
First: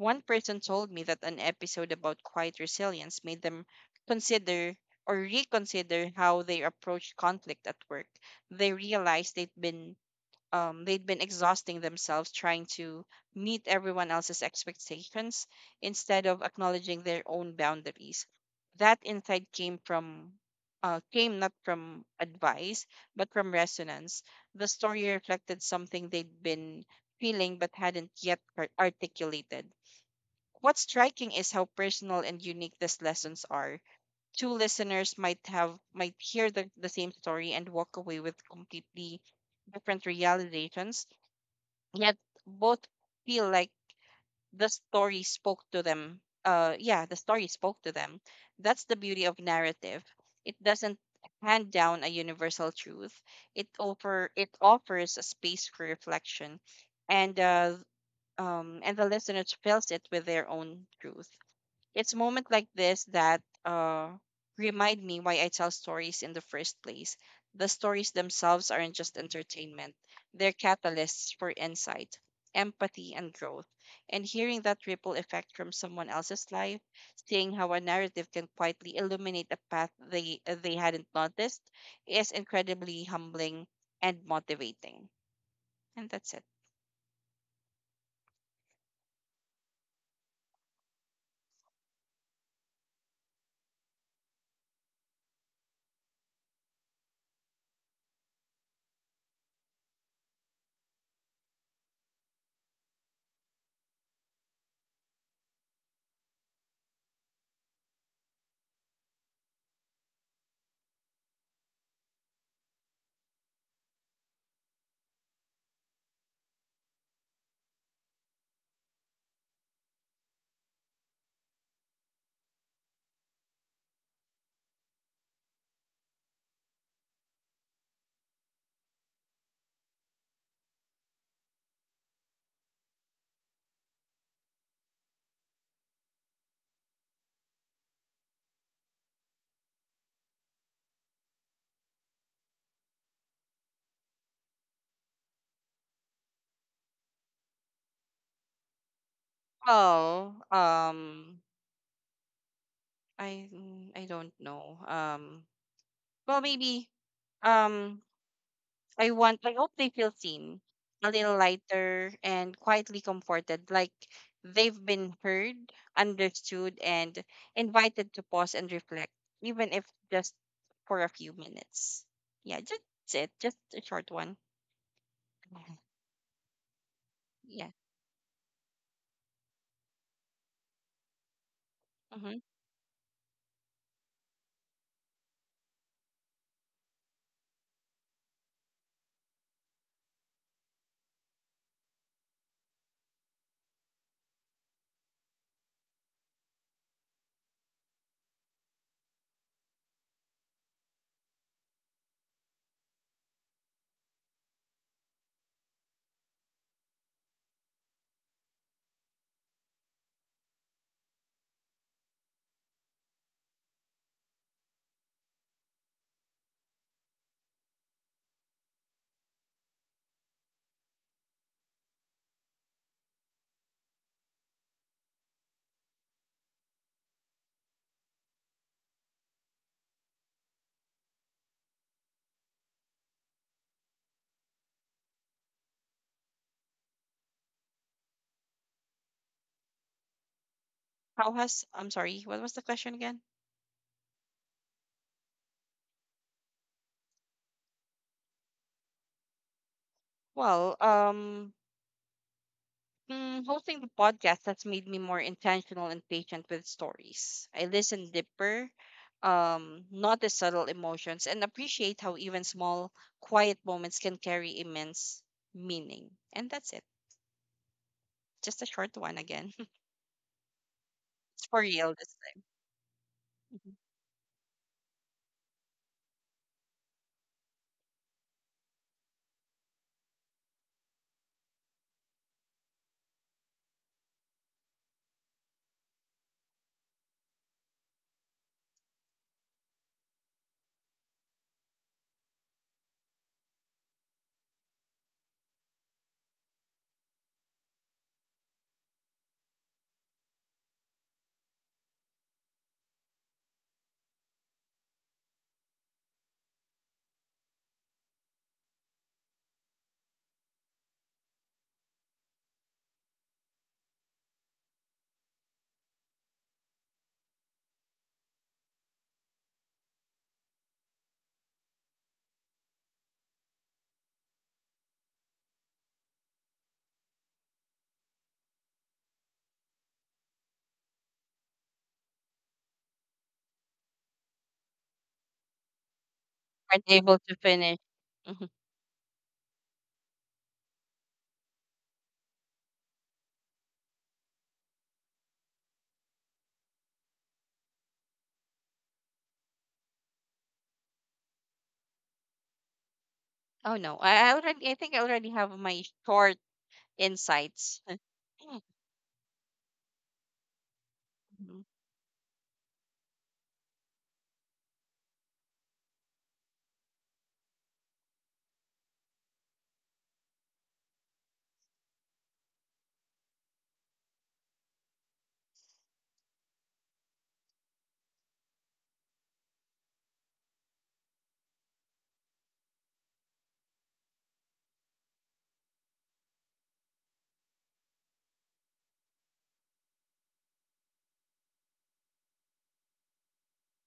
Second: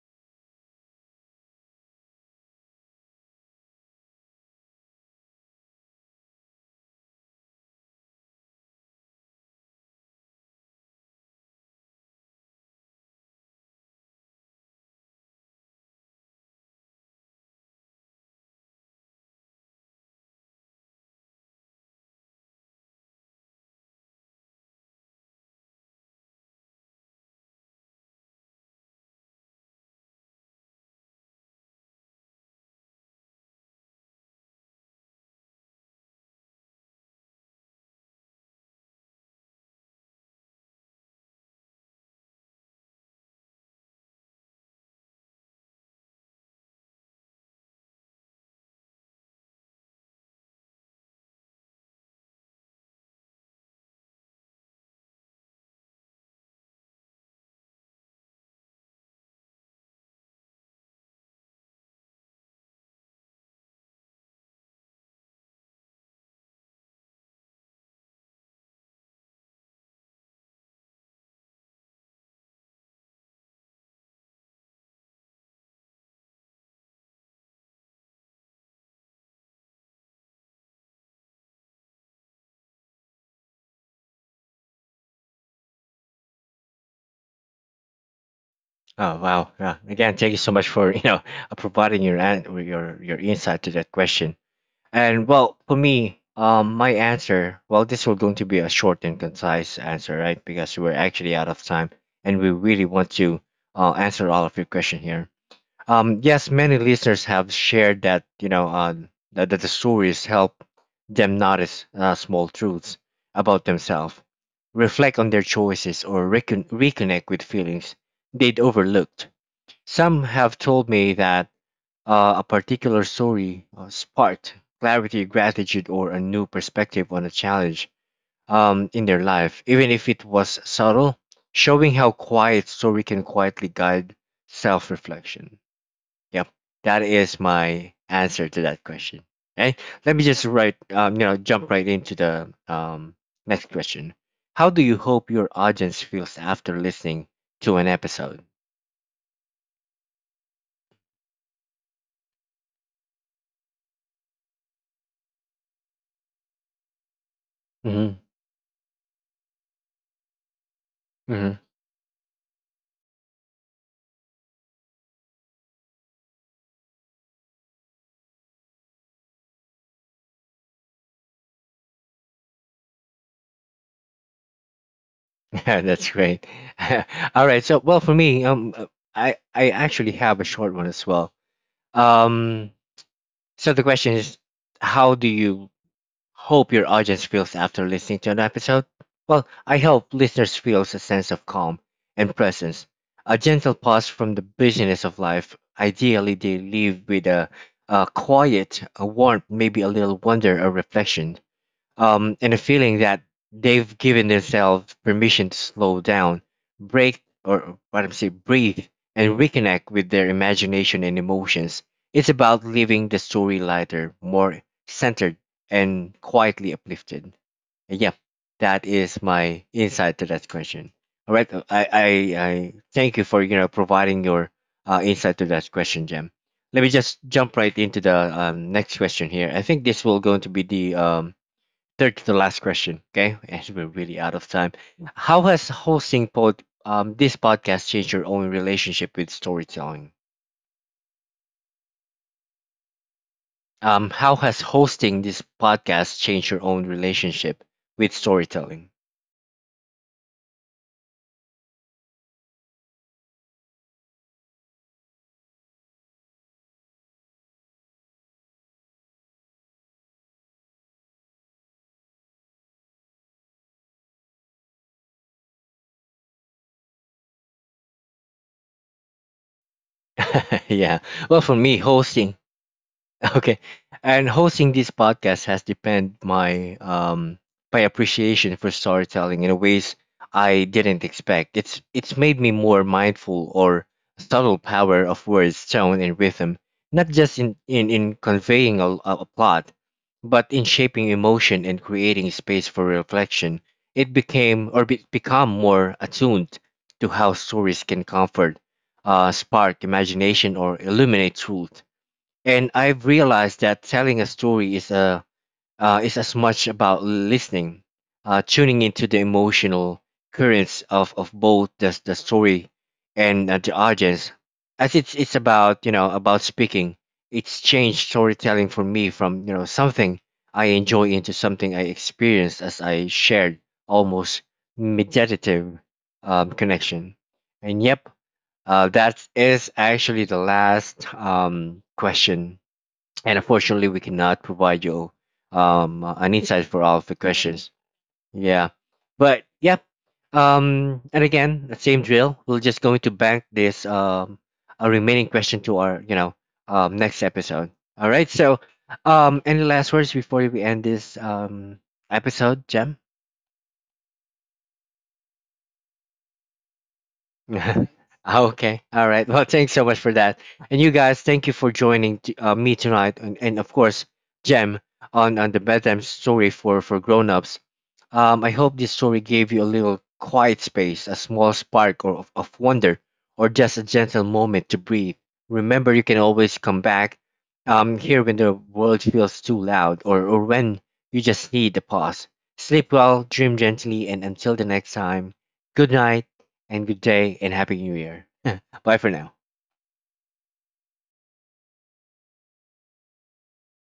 Speaker 2: One person told me that an episode about quiet resilience made them consider or reconsider how they approach conflict at work. They realized they'd been um, they'd been exhausting themselves trying to meet everyone else's expectations instead of acknowledging their own boundaries. That insight came from uh, came not from advice, but from resonance. The story reflected something they'd been feeling but hadn't yet ar- articulated. What's striking is how personal and unique these lessons are. Two listeners might have might hear the, the same story and walk away with completely different realizations, yet both feel like the story spoke to them. uh yeah the story spoke to them that's the beauty of narrative. It doesn't hand down a universal truth. It offer it offers a space for reflection, and uh um and the listener fills it with their own truth. It's moment like this that uh, remind me why I tell stories in the first place. The stories themselves aren't just entertainment, they're catalysts for insight, empathy, and growth. And hearing that ripple effect from someone else's life, seeing how a narrative can quietly illuminate a path they, they hadn't noticed, is incredibly humbling and motivating. And that's it.
Speaker 1: Oh wow! Yeah. Again, thank you so much for you know uh, providing your an- your your insight to that question. And well, for me, um, my answer. Well, this was going to be a short and concise answer, right? Because we're actually out of time, and we really want to uh, answer all of your question here. Um, yes, many listeners have shared that you know uh, that, that the stories help them notice uh, small truths about themselves, reflect on their choices, or recon- reconnect with feelings they'd overlooked. Some have told me that uh, a particular story uh, sparked clarity, gratitude, or a new perspective on a challenge, um, in their life, even if it was subtle, showing how quiet story can quietly guide self-reflection. Yep, that is my answer to that question. Okay, let me just write, um, you know, jump right into the um, next question. How do you hope your audience feels after listening to an episode?
Speaker 2: Well, um, I I don't know. Um, Well, maybe, um
Speaker 1: Hmm.
Speaker 2: I want I hope they feel seen, a little
Speaker 1: Hmm.
Speaker 2: lighter, and quietly comforted, like they've been heard, understood, and invited to pause and reflect, even if just for a few minutes. Yeah, just it. Just a short one. Yeah.
Speaker 1: Yeah, that's great. All right,
Speaker 2: Yeah.
Speaker 1: so well for me, um, uh, I I actually have a short one as well.
Speaker 2: Mm-hmm.
Speaker 1: Um, so the question is, how do you hope your audience feels after listening to an episode. Well, I hope listeners feels a sense of calm and presence, a gentle pause from the busyness of life. Ideally, they leave with a, a quiet, a warmth, maybe a little wonder or reflection, um, and a feeling that they've given themselves permission to slow down, break, or what I'm saying, breathe, and reconnect with their imagination and emotions. It's about living the story lighter, more centered, and quietly uplifted. And yeah, that is my insight to that question. All right, uh, I, I, I thank you for you know providing your uh, insight to that question, Jem. Let me just jump right into the um, next question here. I think this will going to be the um, third to the last question, okay? As we're really out of time, how has hosting pod um this podcast changed your own relationship with storytelling?
Speaker 2: How has I'm sorry, what was the question again?
Speaker 1: Um, how has hosting this podcast changed your own relationship with storytelling?
Speaker 2: Well, um Mm, hosting the podcast has made me more intentional and patient with stories. I listen deeper, um, notice subtle emotions, and appreciate how even small, quiet moments can carry immense meaning. And that's it. Just a short one again.
Speaker 1: Yeah. Well,
Speaker 2: it's
Speaker 1: for
Speaker 2: for
Speaker 1: me,
Speaker 2: real this
Speaker 1: hosting
Speaker 2: time.
Speaker 1: okay.
Speaker 2: Mhm.
Speaker 1: And hosting this podcast has deepened my um my appreciation for storytelling in ways I didn't expect. It's it's made me more mindful or subtle power of words, tone, and rhythm, not just in in in conveying a, a plot, but in shaping emotion and creating space for reflection. It became or be, become more attuned to how stories can comfort, uh, spark imagination, or illuminate truth, and I've realized that telling a story is a uh, is as much about listening, uh, tuning into the emotional currents of, of both the the story and uh, the audience, as it's it's about you know about speaking. It's changed storytelling for me from you know something I enjoy into something I experienced as I shared, almost meditative um, connection. And yep, uh, that is actually the last um, question, and unfortunately we cannot provide you um uh, an insight
Speaker 2: Aren't
Speaker 1: for all of
Speaker 2: able
Speaker 1: the
Speaker 2: to
Speaker 1: questions,
Speaker 2: finish. Mhm.
Speaker 1: yeah, but yeah, um and again the same drill, we're just going to bank this um a remaining question to our you know um next episode. All right, so um any last words before we end this um episode, gem?
Speaker 2: Oh no, I I already. I think I already have my short insights.
Speaker 1: Okay. All right. Well, thanks so much for that. And you guys, thank you for joining t- uh, me tonight. And, and of course, Jem, on, on the bedtime story for, for grown ups. Um, I hope this story gave you a little quiet space, a small spark or of, of wonder, or just a gentle moment to breathe. Remember, you can always come back um, here when the world feels too loud or, or when you just need a pause. Sleep well, dream gently, and until the next time, good night and good day and happy new year. Bye for now.